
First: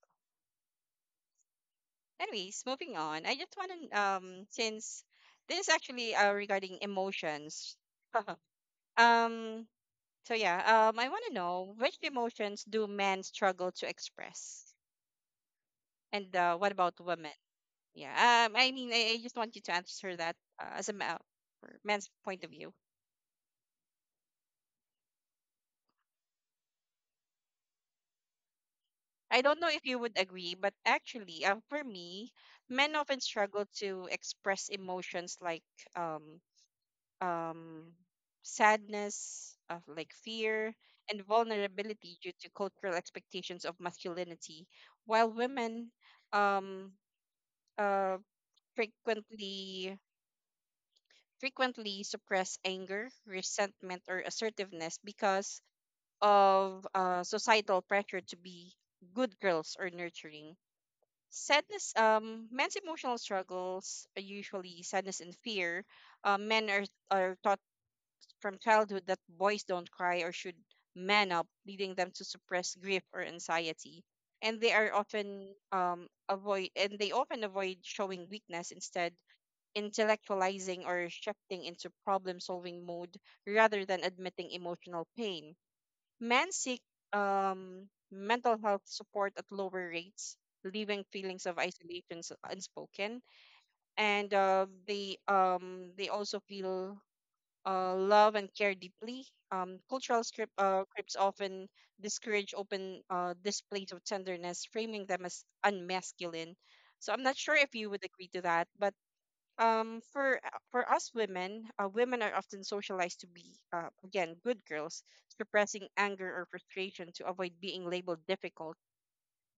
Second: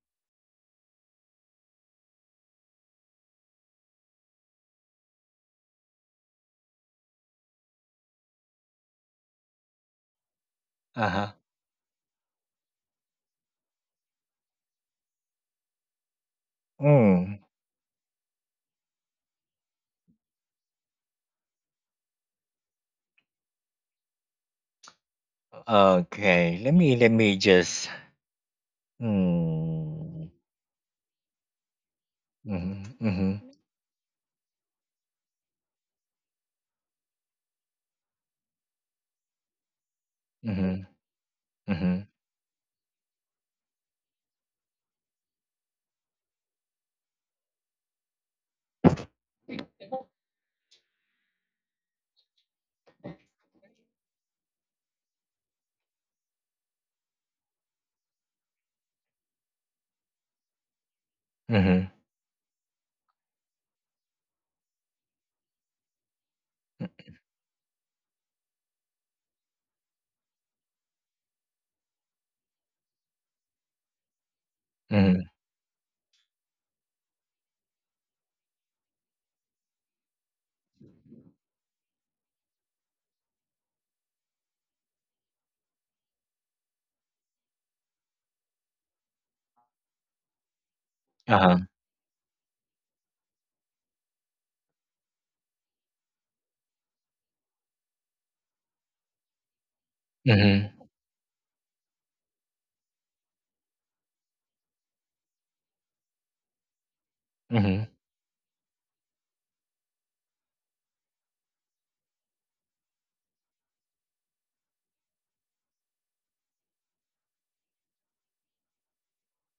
Speaker 1: Anyways, moving on. I just want to um since this is actually uh regarding emotions. Um. So yeah. Um, I want
Speaker 2: Uh-huh.
Speaker 1: to know which emotions do men struggle to express, and uh, what about women?
Speaker 2: Mm.
Speaker 1: Yeah. Um. I mean, I, I just want you to answer that uh, as a ma- for man's point of view.
Speaker 2: Okay, let me let me just
Speaker 1: I don't know if you would
Speaker 2: mm.
Speaker 1: agree, but actually, uh, for me,
Speaker 2: Hmm.
Speaker 1: men often
Speaker 2: Mm-hmm,
Speaker 1: struggle to express emotions like um um, sadness, of like
Speaker 2: mm-hmm,
Speaker 1: fear, and
Speaker 2: mm-hmm,
Speaker 1: vulnerability due to cultural expectations of masculinity, while women um, uh, frequently frequently suppress anger, resentment, or assertiveness because of uh, societal pressure to be good girls or nurturing.
Speaker 2: mm-hmm, mm-hmm,
Speaker 1: Sadness, um, men's emotional struggles are usually sadness and fear. Uh, men are, are taught from childhood that boys don't cry or should man up, leading them to suppress grief or anxiety. And they are
Speaker 2: mm-hmm,
Speaker 1: often um, avoid and they often avoid showing weakness, instead intellectualizing or shifting into problem solving mode rather than admitting emotional pain. Men seek um, mental health support at lower rates, leaving feelings
Speaker 2: uh-huh,
Speaker 1: of isolation s- unspoken, and uh, they um, they also feel uh, love and care deeply. Um, cultural script,
Speaker 2: mm-hmm,
Speaker 1: uh, scripts often discourage open uh, displays of tenderness, framing them as unmasculine. So I'm not sure if
Speaker 2: mm-hmm,
Speaker 1: you would agree to that, but um, for for us women, uh, women are often socialized to be, uh, again, good girls, suppressing anger or frustration to avoid being labeled difficult.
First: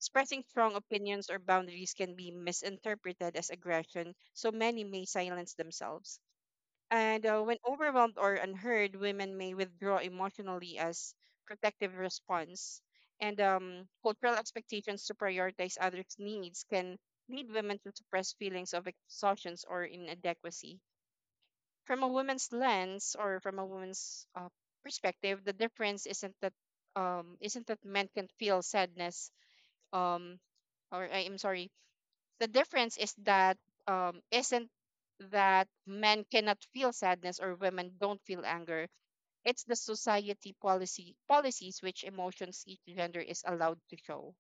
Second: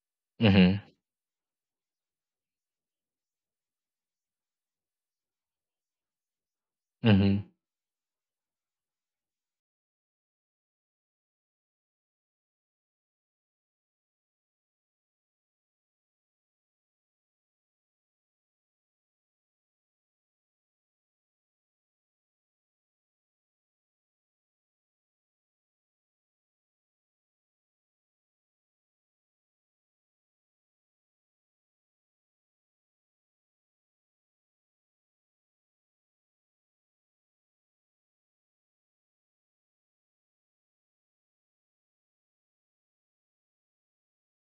Speaker 1: Expressing strong
Speaker 2: mm-hmm,
Speaker 1: opinions or boundaries can be misinterpreted as aggression, so many may silence themselves. And uh, when overwhelmed or unheard, women may withdraw emotionally as protective response. And um, cultural expectations to prioritize others' needs can lead women to suppress feelings of exhaustions or inadequacy. From a woman's lens, or from a woman's uh, perspective, the difference isn't that um, isn't that men can feel sadness um, or I am sorry the difference is that, um isn't that men cannot feel sadness or women don't feel anger, it's the society policy policies which emotions each gender is allowed to show.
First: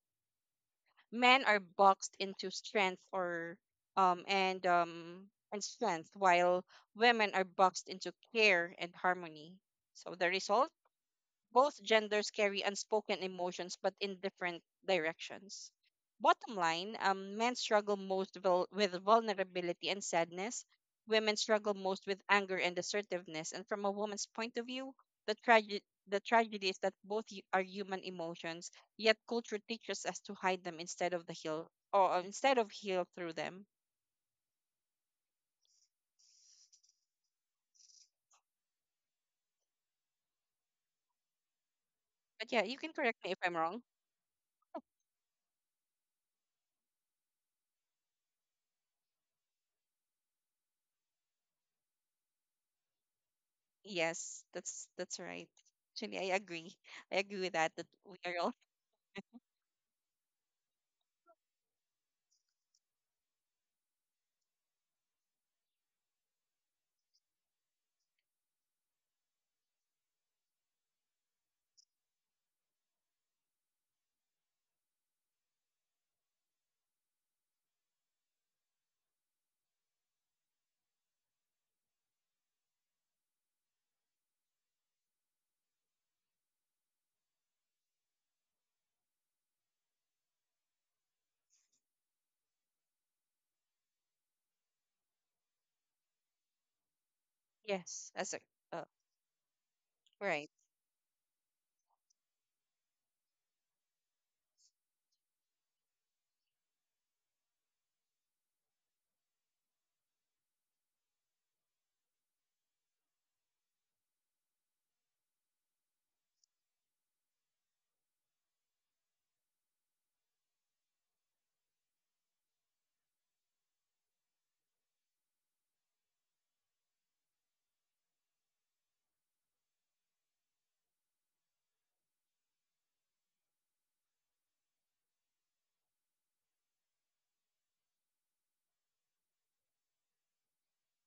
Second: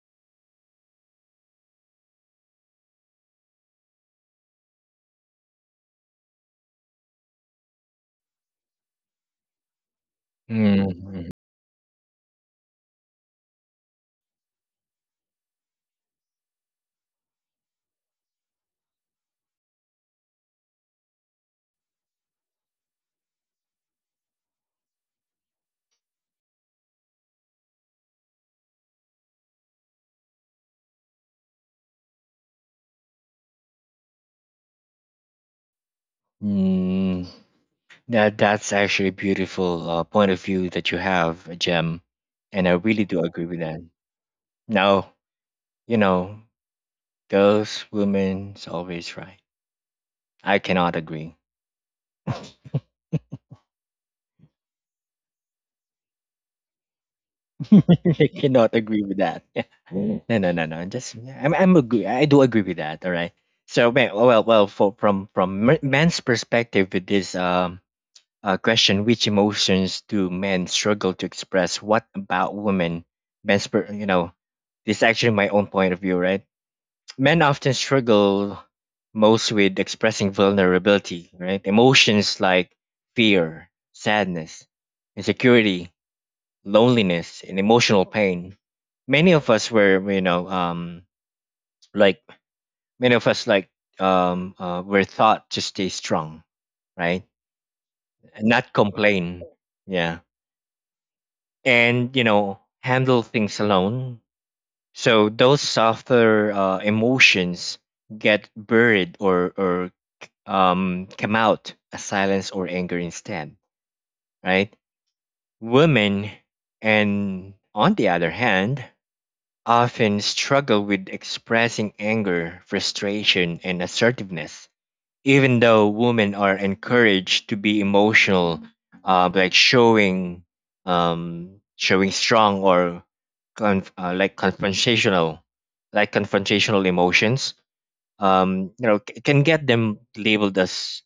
Speaker 1: Men are boxed into strength or um and um and strength, while women are boxed into care and harmony. So the result,
Speaker 2: mm-hmm,
Speaker 1: both genders carry unspoken emotions but in different directions. Bottom line, um, men struggle most vul- with vulnerability and sadness. Women struggle most with anger and assertiveness. And from a woman's point of view, the, trage- the tragedy is that both y- are human emotions, yet culture teaches us to hide them instead of the heal, or uh, instead of heal through them.
Speaker 2: hmm. That that's actually a beautiful uh, point of view that you have, Jem,
Speaker 1: But yeah,
Speaker 2: and I
Speaker 1: you can
Speaker 2: really do
Speaker 1: correct me if
Speaker 2: agree
Speaker 1: I'm
Speaker 2: with that.
Speaker 1: wrong.
Speaker 2: Now, you know, those women's always right. I cannot agree.
Speaker 1: Yes, that's that's right. Actually, I agree. I agree with that. That we
Speaker 2: I
Speaker 1: are all.
Speaker 2: cannot agree with that. No, no, no, no. Just I'm I'm agree. I do agree with that. All right. So ma- well, well, for, from from m- men's perspective with this um uh, question, which emotions do men struggle to express? What about women? Men's, per, you know, this is actually my own point of view, right? Men often struggle most with expressing vulnerability, right? Emotions like fear, sadness, insecurity, loneliness, and emotional pain. Many of us were, you know, um, like many of us like um, uh, were taught to stay strong, right?
Speaker 1: Yes, as a.
Speaker 2: And not
Speaker 1: Oh,
Speaker 2: complain, yeah,
Speaker 1: right,
Speaker 2: and you know, handle things alone. So those softer uh, emotions get buried or or um, come out as silence or anger instead, right? Women, and on the other hand, often struggle with expressing anger, frustration, and assertiveness, even though women are encouraged to be emotional, uh, like showing, um, showing strong or conf- uh, like confrontational, like confrontational emotions, um, you know, c- can get them labeled as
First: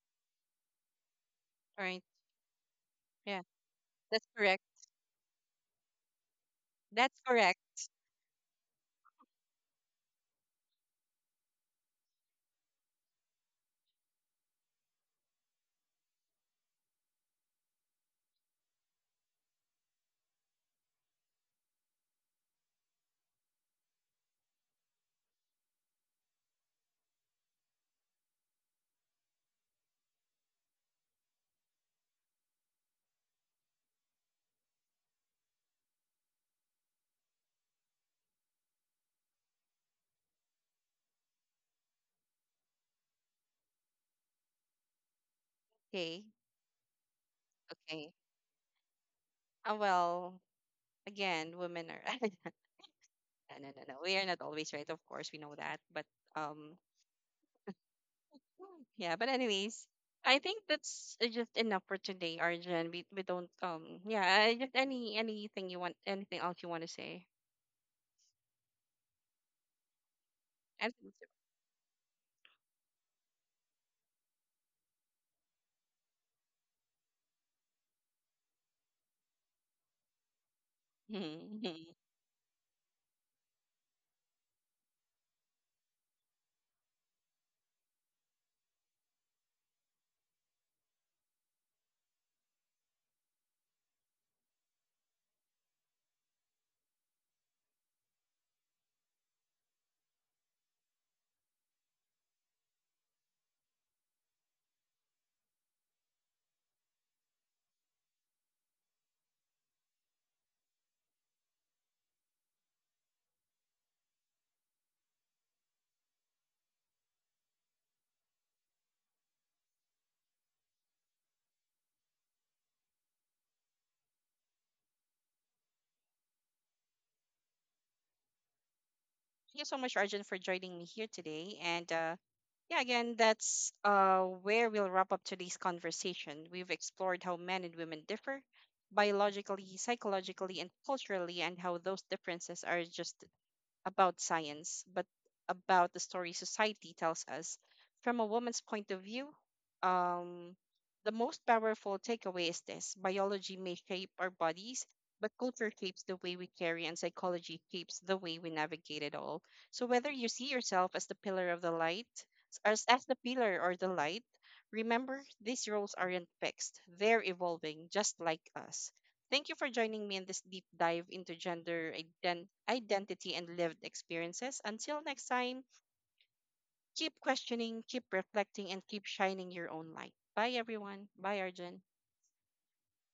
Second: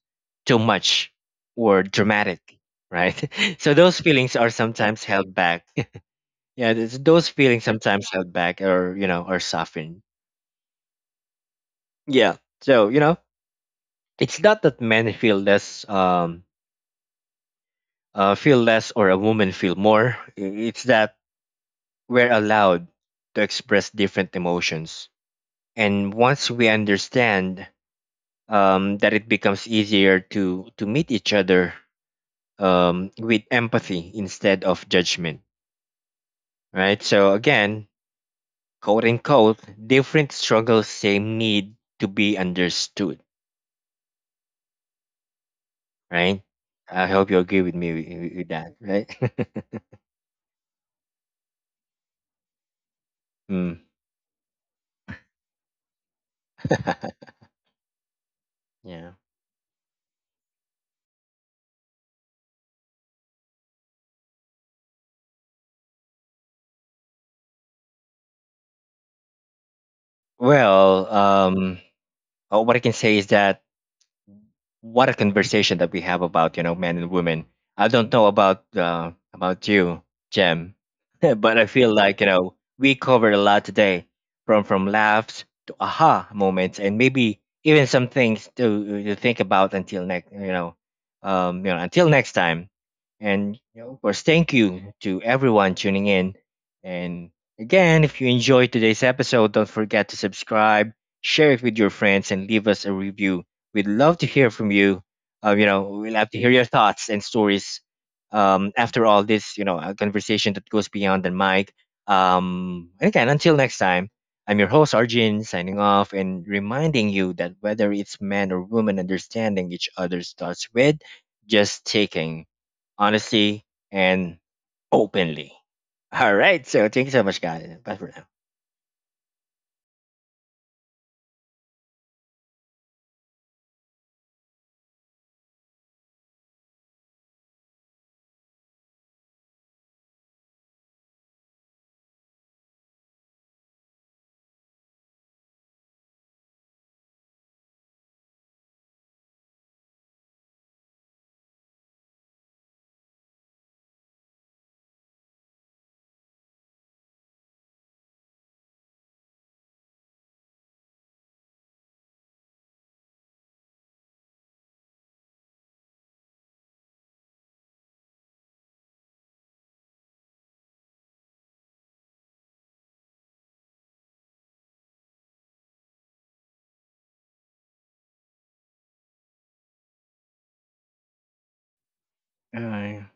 Speaker 2: too much or
Speaker 1: right.
Speaker 2: dramatic, right?
Speaker 1: Yeah,
Speaker 2: So those
Speaker 1: that's
Speaker 2: feelings are
Speaker 1: correct.
Speaker 2: sometimes held back. Yeah, th-
Speaker 1: That's
Speaker 2: those
Speaker 1: correct.
Speaker 2: feelings sometimes held back or you know or softened. Yeah. So you know, it's not that men feel less, um, uh, feel less, or a woman feel more. I- It's that we're allowed to express different emotions, and once we understand um, that, it becomes easier to to meet each other, um, with empathy instead of judgment, right? So again, quote unquote, different struggles, same need to be understood,
Speaker 1: Okay,
Speaker 2: right? I hope you agree with me
Speaker 1: okay.
Speaker 2: with, with that, right?
Speaker 1: Uh, well, again, women are, no, no,
Speaker 2: Mm.
Speaker 1: no, no. We are not always right. Of course, we know that. But um,
Speaker 2: Yeah.
Speaker 1: yeah. But anyways, I think that's uh, just enough for today, Arjun. We we don't um. Yeah. uh, Just any anything you want, anything else you want to say? I
Speaker 2: Well,
Speaker 1: think
Speaker 2: um, uh, what I can say is that what a conversation that we have about you know men and women. I don't know about uh, about you, Jem,
Speaker 1: so.
Speaker 2: but I feel like you know we covered a lot today, from from laughs to aha moments, and maybe even some things to to think about until next you know um you know until next time. And you know, of course, thank you to everyone tuning in. And again, if you enjoyed today's episode, don't forget to subscribe, share it with your friends, and leave us a review. We'd love to hear from you. Uh, you know, we'd love to hear your thoughts and stories. Um, after all this, you know, a conversation that goes beyond the mic. Um, and again, until next time, I'm your host Arjun, signing off and reminding you that whether it's man or woman, understanding each other starts with just taking honestly and openly. All right. So thank you so much, guys. Bye for now.
Speaker 1: Thank you so much, Arjun, for joining me here today. And uh, yeah, again, that's uh, where we'll wrap up today's conversation. We've explored how men and women differ biologically, psychologically, and culturally, and how those differences are just about science, but about the story society tells us. From a woman's point of view, um, the most powerful takeaway is this: biology may shape our bodies, but culture shapes the way we carry, and psychology shapes the way we navigate it all. So, whether you see yourself as the pillar of the light, as, as the pillar or the light, remember these roles aren't fixed, they're evolving just like us. Thank you for joining me in this deep dive into gender ident- identity and lived experiences. Until next time, keep questioning, keep reflecting, and keep shining your own light. Bye, everyone. Bye, Arjun.
Speaker 2: Bye.